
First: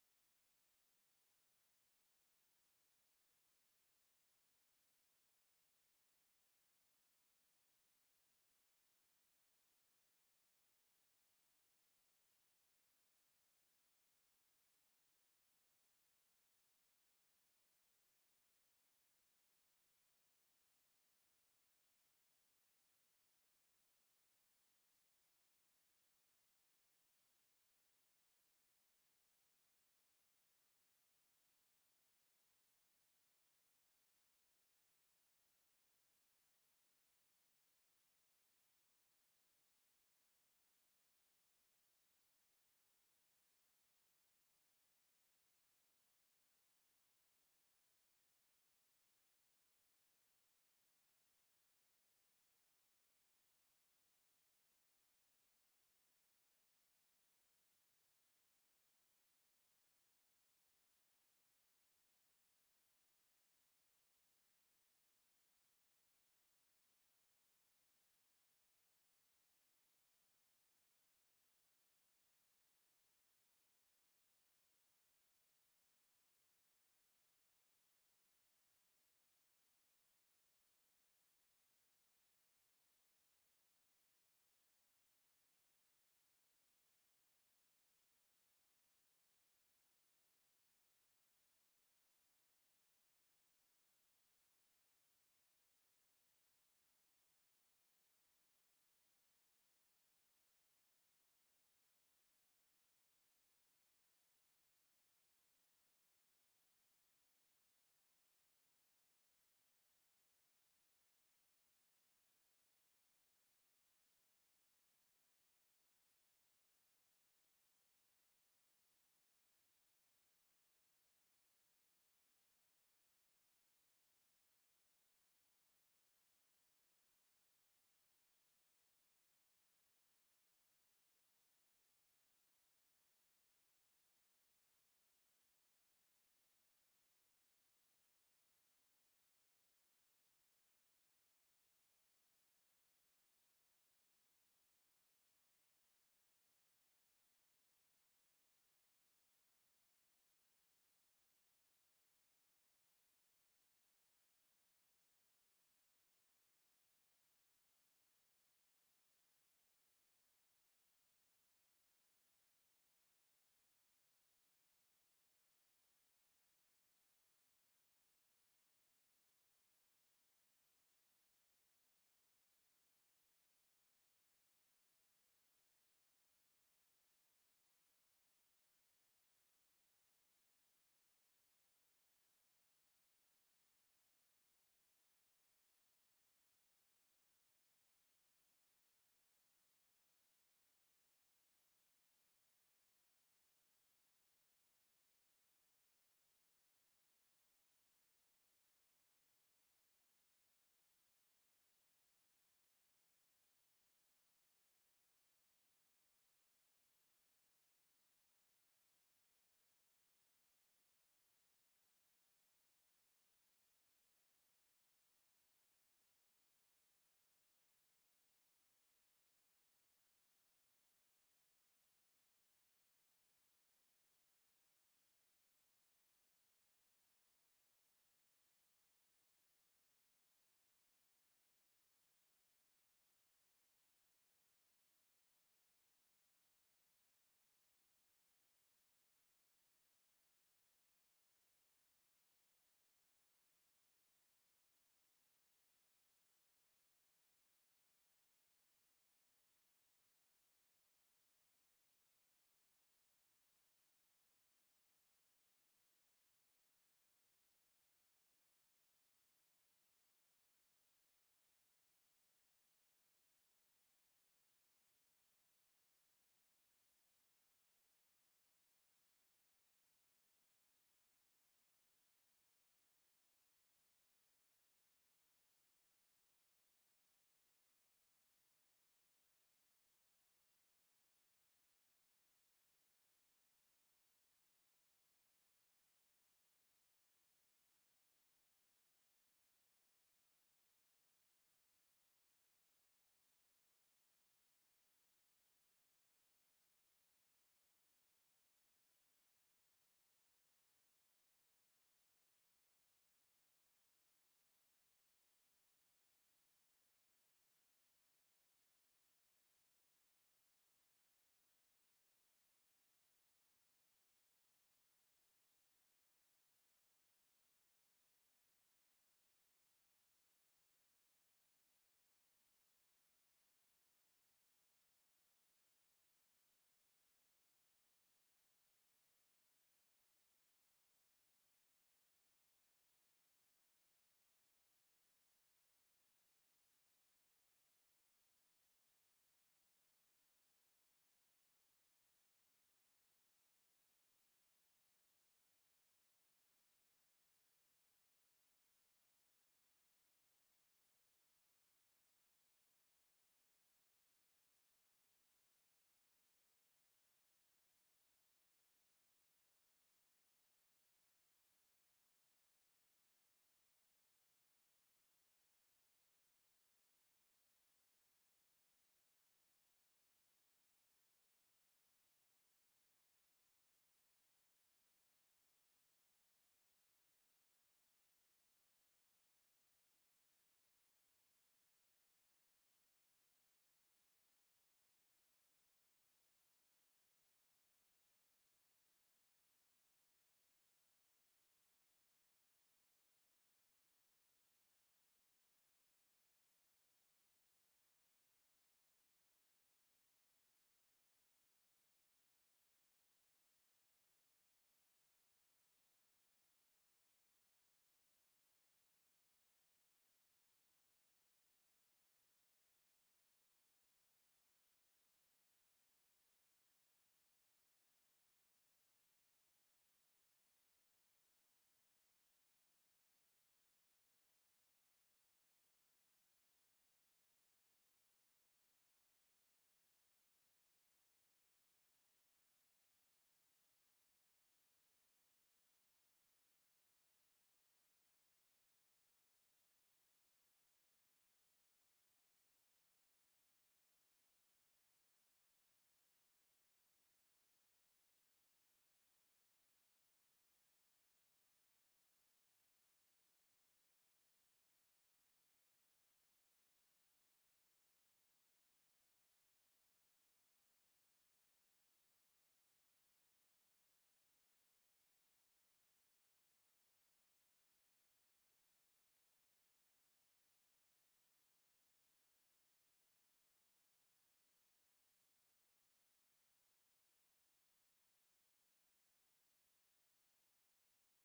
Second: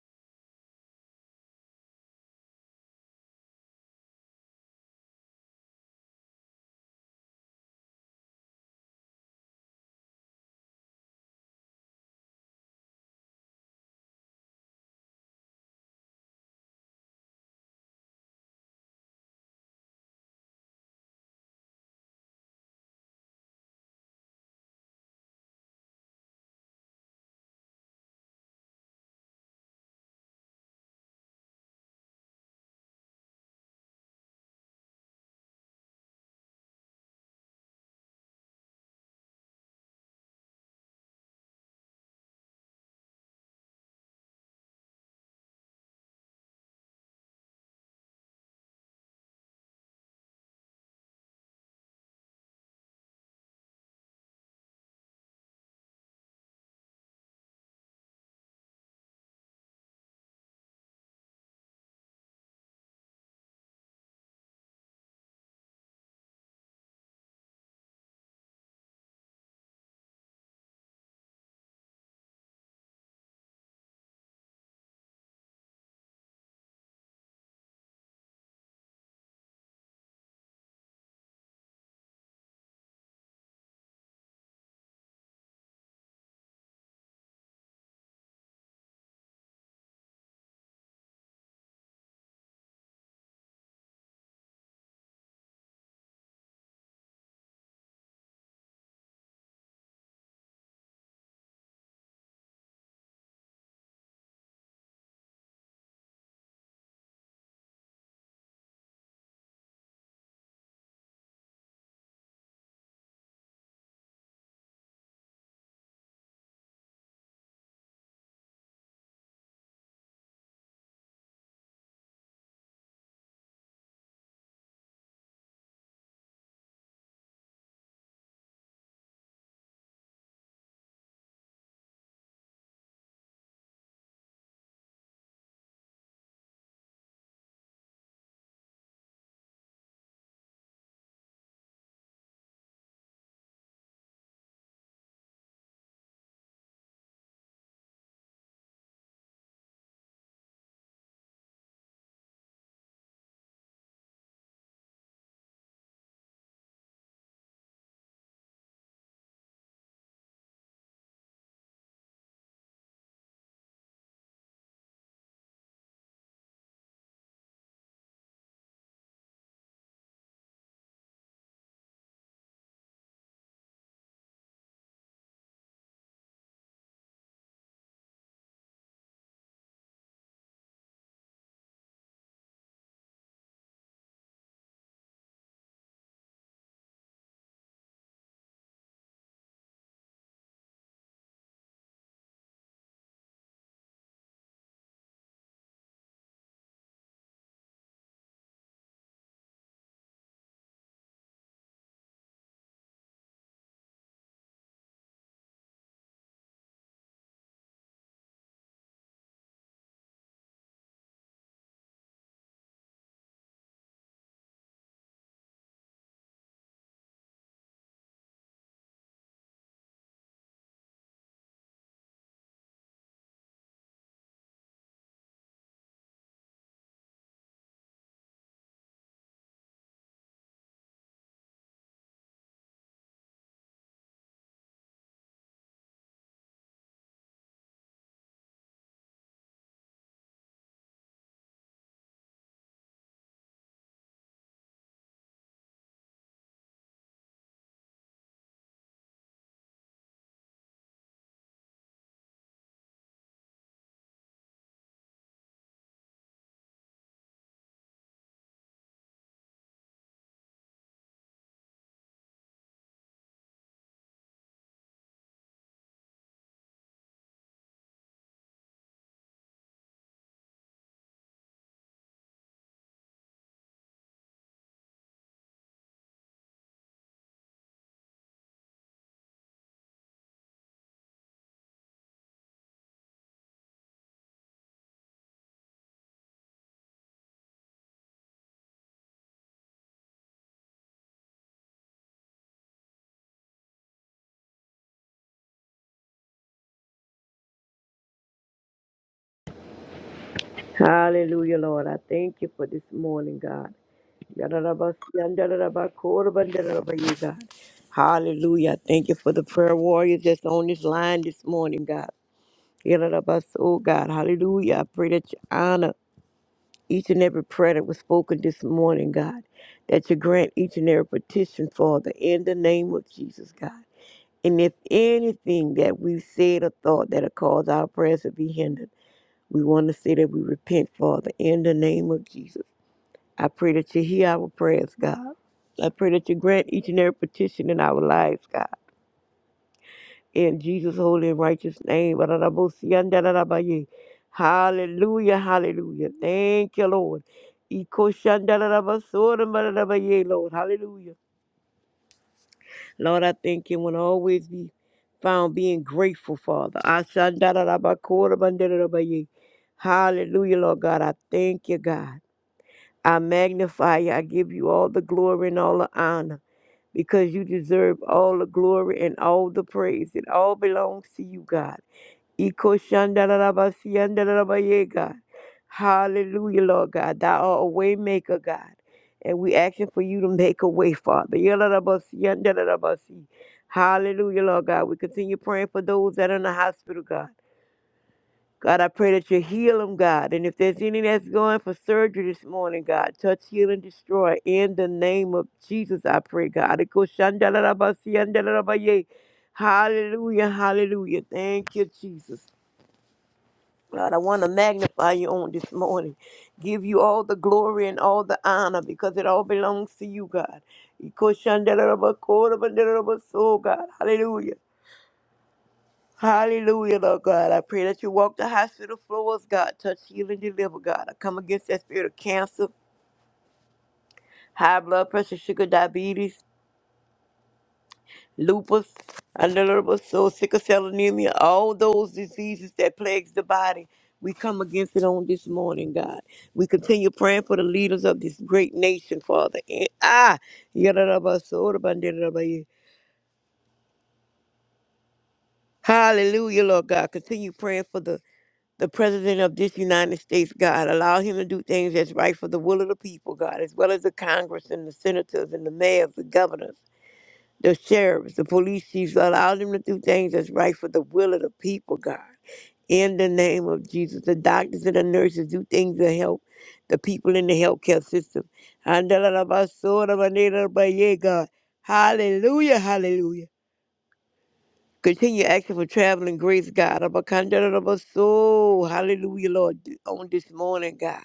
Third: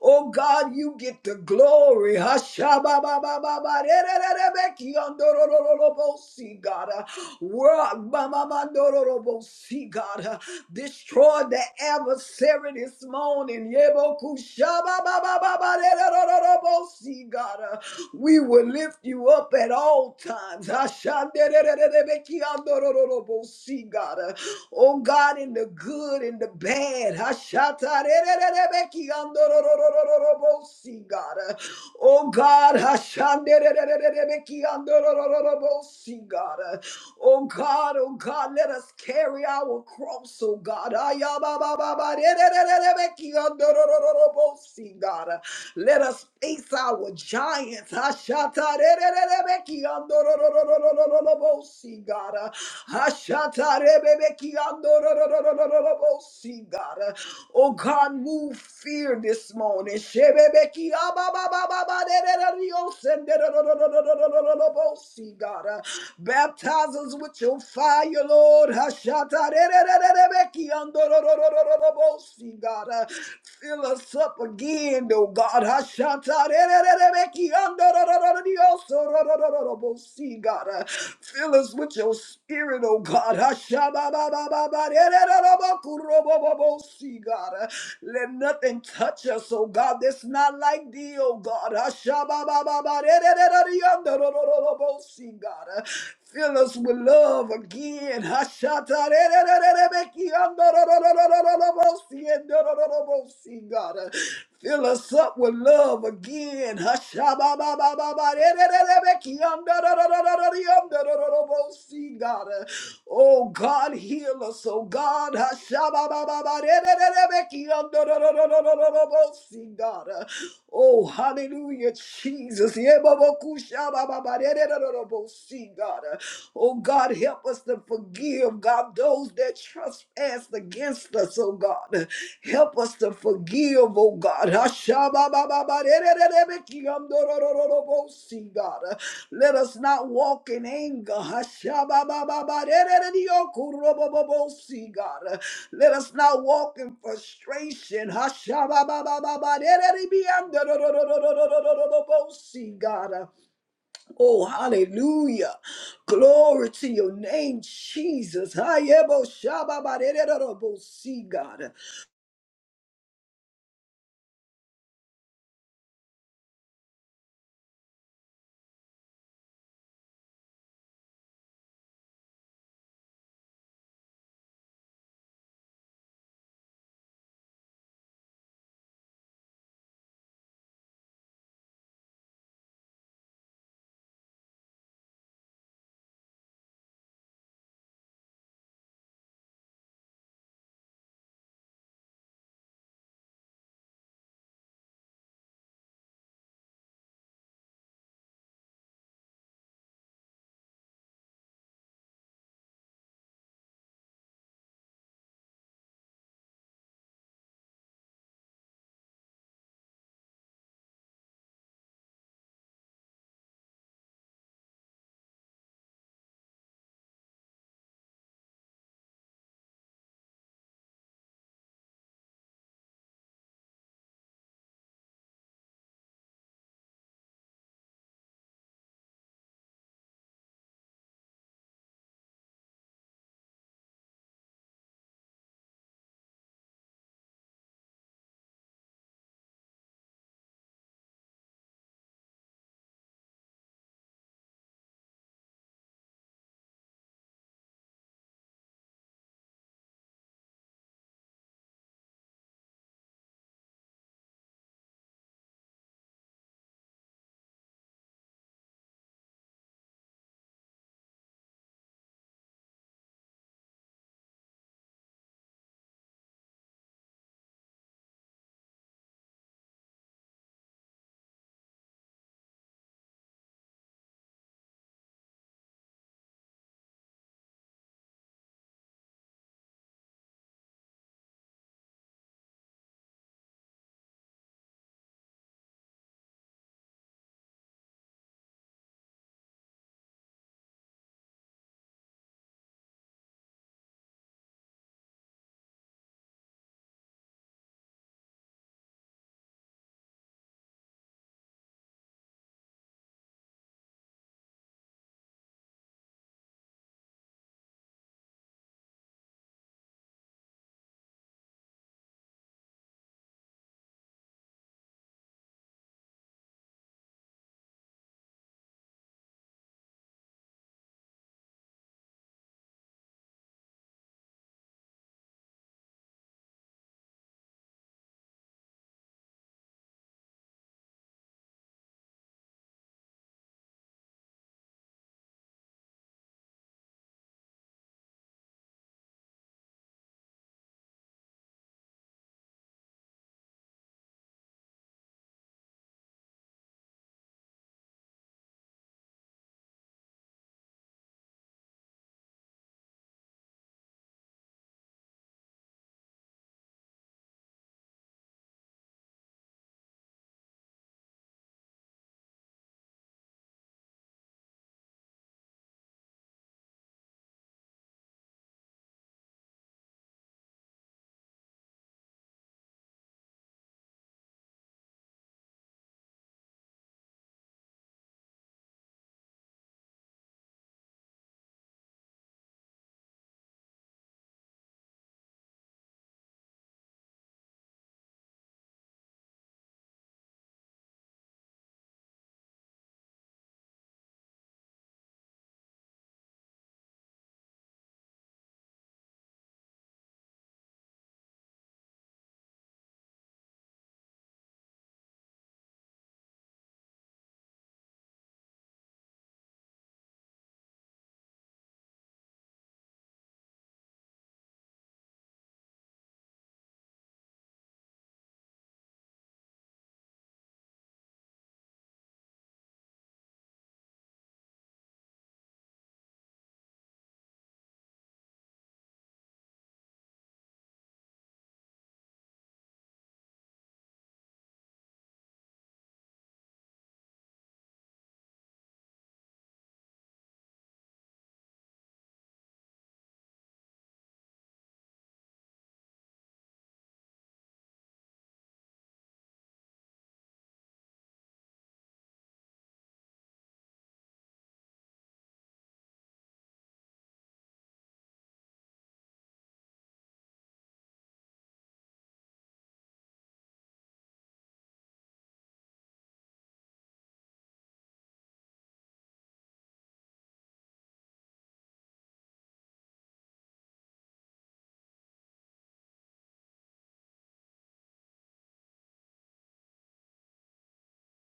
Oh God, you get the glory. Hashabababababarerererebekiyondorororobosi, God. Uh, world, mamamandororobosi, God. Uh, Destroy the adversary this morning. Yebokushabababababarerererobosi, God. Uh, We will lift you up at all times. Hashanderererebekiyondorororobosi, God. Uh, Oh God, in the good and the bad. Hashatarerererebekiandororororobosi, God. Oh God, Hashandererererebekiandororororobosi, God. Oh God, oh God, let us carry our cross, oh God. Ayababababarerererebekiandororororobosi, God. Let us face our giants. Ashatarererebekiandororororororobosi, God. Ashatarebebekiandororororororobosi, God. Oh God, move fear this morning. Shebebekiababababaderereriosenderorororororobosi, God. Baptize us with your fire magnify you, Lord. Hashata re re re re re Hashatarerererereki-andororororobosi, God. Uh, Fill us up again, oh God. Hashata re re re re Hashatarerererereki-andorororororiosororororobosi, God. Uh, Fill us with your spirit, oh God. Hasha'ba ba ba ba ba re re re re Hashababababarerererorobokurobobobosi, God. Uh, Let nothing touch us, oh God. That's not not like thee, O God. Ashababababarerererereandorororobosi, God. Fill us with love again. Hashatarererererebekiandororororobosi, endorororobosi, God. Fill us up with love again. Hashababababarererererebekiandororororororororobosi, God. Oh God, heal us, oh God. Hashababababarerererebekiandorororororobosi, God. Oh, hallelujah, Jesus. Yebobokushabababarededorobosi, God. Oh, God, help us to forgive, God, those that trespass against us, oh, God. Help us to forgive, oh, God. Hashababababaredededebekiyamdorororobosi, God. Let us not walk in anger. Hashababababarededediokurobobobosi, God. Let us not walk in frustration. Hashababababa. Let it be under the- the- the- the- the- the- the- the- the- the- see, God. Oh, hallelujah. Glory to your name, Jesus. Hayebo shababa. Let it be, see, God.
Hallelujah, Lord. I thank you for this morning, God. Yadarabas- God. Hallelujah. I Thank you for the prayer warriors that's on this line this morning, God. Yadarabas- Oh, God. Hallelujah. I pray that you honor each and every prayer that was spoken this morning, God. That you grant each and every petition, Father, in the name of Jesus, God. And if anything that we've said or thought that'll cause our prayers to be hindered, we want to say that we repent, Father, in the name of Jesus. I pray that you hear our prayers, God. I pray that you grant each and every petition in our lives, God. In Jesus' holy and righteous name. Ba-da-da-bo-si-yan-da-da-da-ba-ye. Hallelujah, hallelujah. Thank you, Lord. Iko-shan-da-da-da-ba-so-da-ba-da-da-ba-ye, Lord, hallelujah. Lord, I thank you and always be found being grateful, Father. Ah-shan-da-da-da-ba-ko-da-ba-da-da-da-ba-ye. Hallelujah, Lord God. I thank you, God. I magnify you. I give you all the glory and all the honor because you deserve all the glory and all the praise. It all belongs to you, God. Iko shandarabasi yandarabaye, God. Hallelujah, Lord God. Thou art a way maker, God. And we asking for you to make a way, Father. Yalarabasi yandarabasi. Hallelujah, Lord God. We continue praying for those that are in the hospital, God. God, I pray that you heal them, God. And if there's any that's going for surgery this morning, God, touch, heal, and destroy. In the name of Jesus, I pray, God. Hallelujah, hallelujah. Thank you, Jesus. God, I want to magnify you on this morning. Give you all the glory and all the honor because it all belongs to you, God. Oh, God, hallelujah. Hallelujah, Lord God. I pray that you walk the hospital floors, God. Touch, heal, and deliver, God. I come against that spirit of cancer, high blood pressure, sugar, diabetes, lupus, unalterable soul, sickle cell anemia, all those diseases that plagues the body. We come against it on this morning, God. We continue praying for the leaders of this great nation, Father. And ah, yadadabasorabandidadabai. Hallelujah, Lord God. Continue praying for the the president of this United States, God. Allow him to do things that's right for the will of the people, God, as well as the Congress and the senators and the mayors, the governors, the sheriffs, the police chiefs. Allow them to do things that's right for the will of the people, God. In the name of Jesus, the doctors and the nurses do things to help the people in the healthcare system. Hallelujah, hallelujah. Continue asking for traveling grace, God. Abacandarabaso. Hallelujah, Lord, on this morning, God.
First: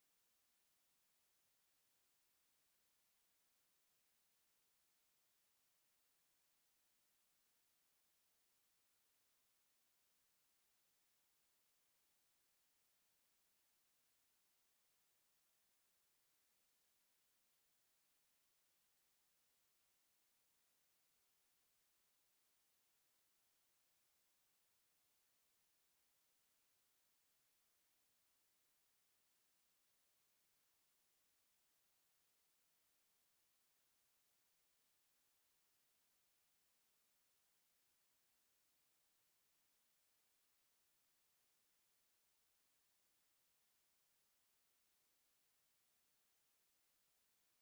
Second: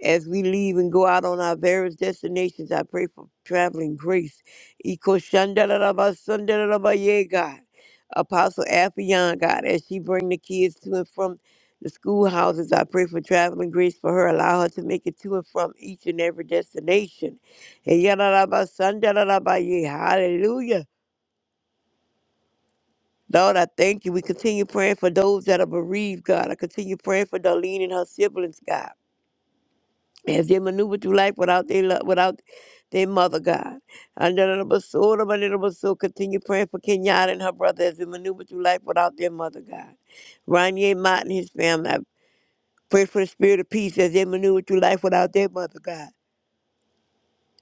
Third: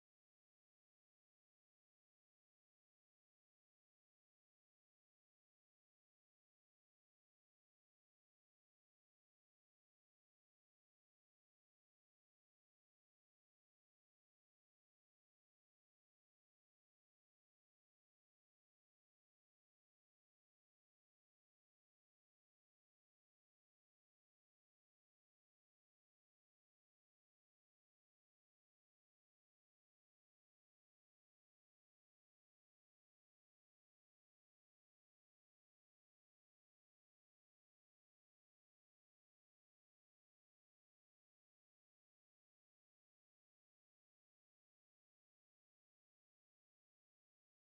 As we leave and go out on our various destinations, I pray for traveling grace. Ikoshandarabasandarabaye, God. Apostle Afion, God, as she bring the kids to and from the schoolhouses, I pray for traveling grace for her. Allow her to make it to and from each and every destination. Hallelujah. Lord, I thank you. We continue praying for those that are bereaved, God. I continue praying for Darlene and her siblings, God. As they maneuver through life without their love, without their mother, God. Under the little of my little soul, continue praying for Kenyatta and her brother as they maneuver through life without their mother, God. Ronnie Mott and his family. I pray for the spirit of peace as they maneuver through life without their mother, God.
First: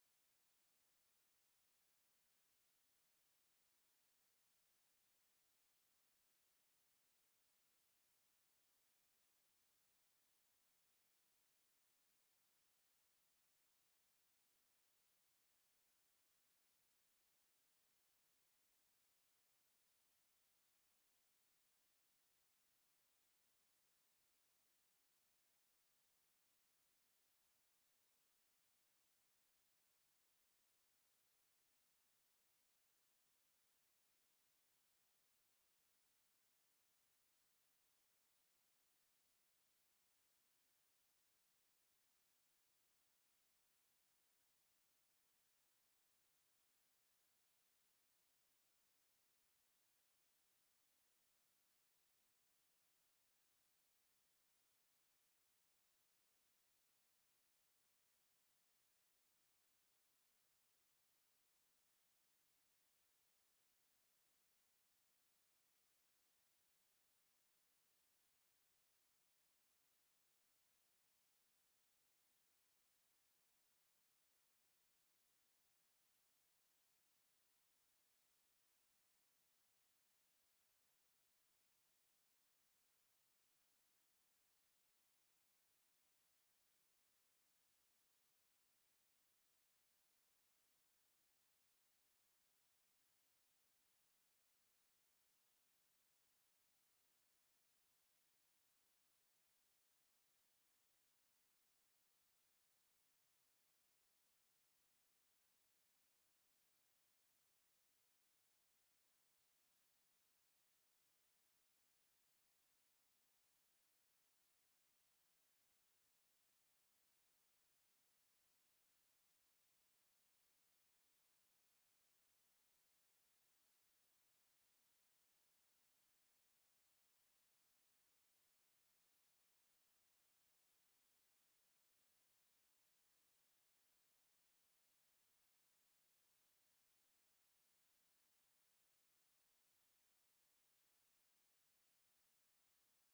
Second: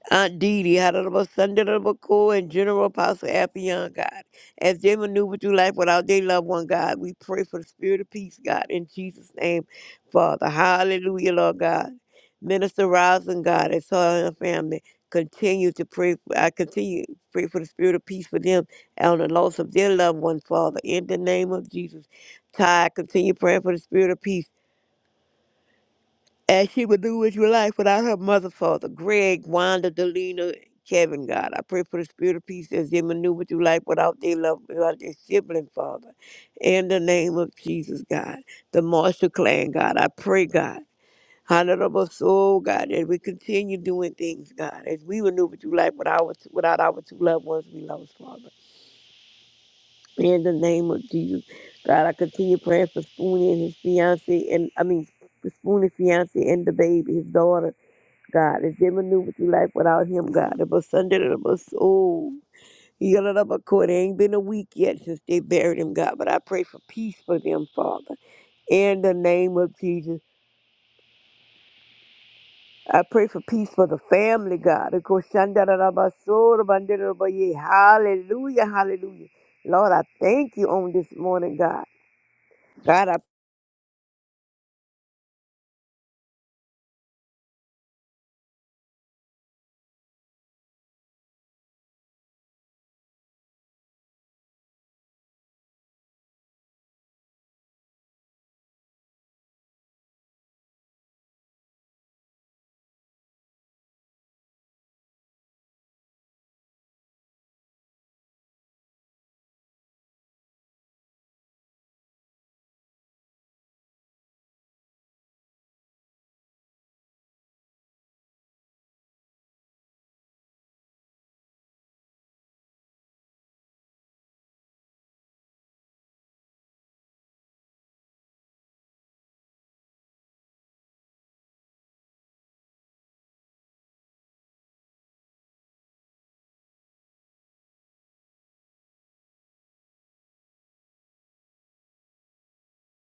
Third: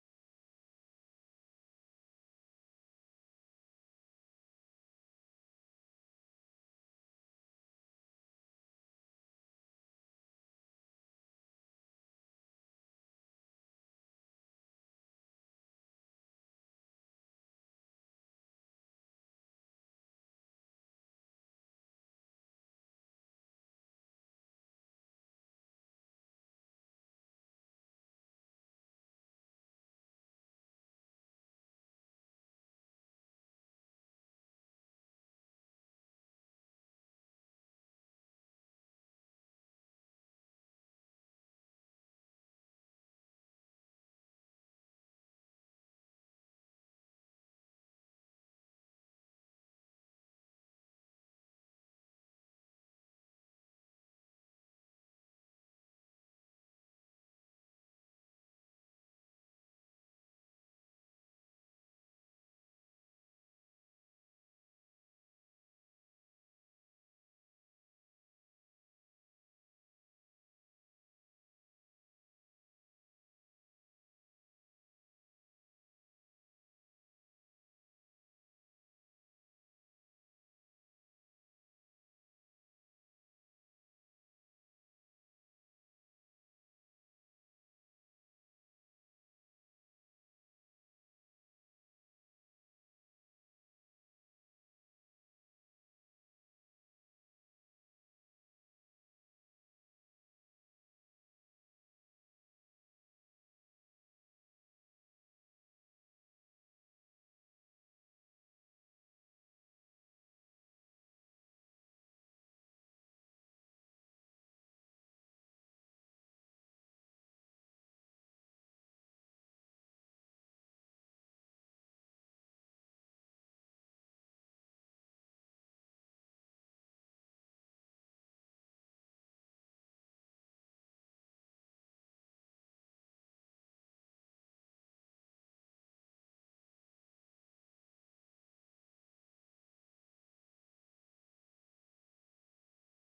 Aunt Dee Dee, Honorable Sunday, Honorable Cole, and General Apostle Affion, God. As they maneuver through life without their loved one, God, we pray for the spirit of peace, God, in Jesus' name, Father. Hallelujah, Lord God. Minister Rosin, God, and her and her family, continue to pray. I continue to pray for the spirit of peace for them and the loss of their loved one, Father, in the name of Jesus. Ty, continue praying for the spirit of peace as she would do with your life without her mother, father, Greg, Wanda, Delina, Kevin, God. I pray for the spirit of peace as they maneuver through life without their love, without their sibling, Father. In the name of Jesus, God. The Marshall clan, God. I pray, God. Honorable soul, God, as we continue doing things, God, as we maneuver through life without our, without our two loved ones we lost, Father. In the name of Jesus, God, I continue praying for Spoonie and his fiancee, and I mean, Spoonie's fiancee and the baby, his daughter. God is dealing new with your life without him, God. It son did it was soul. He got it up a court. It ain't been a week yet since they buried him, God. But I pray for peace for them, Father. In the name of Jesus. I pray for peace for the family, God. Of course, shandarabasora, bandarabaya. Hallelujah, hallelujah. Lord, I thank you on this morning, God. God, I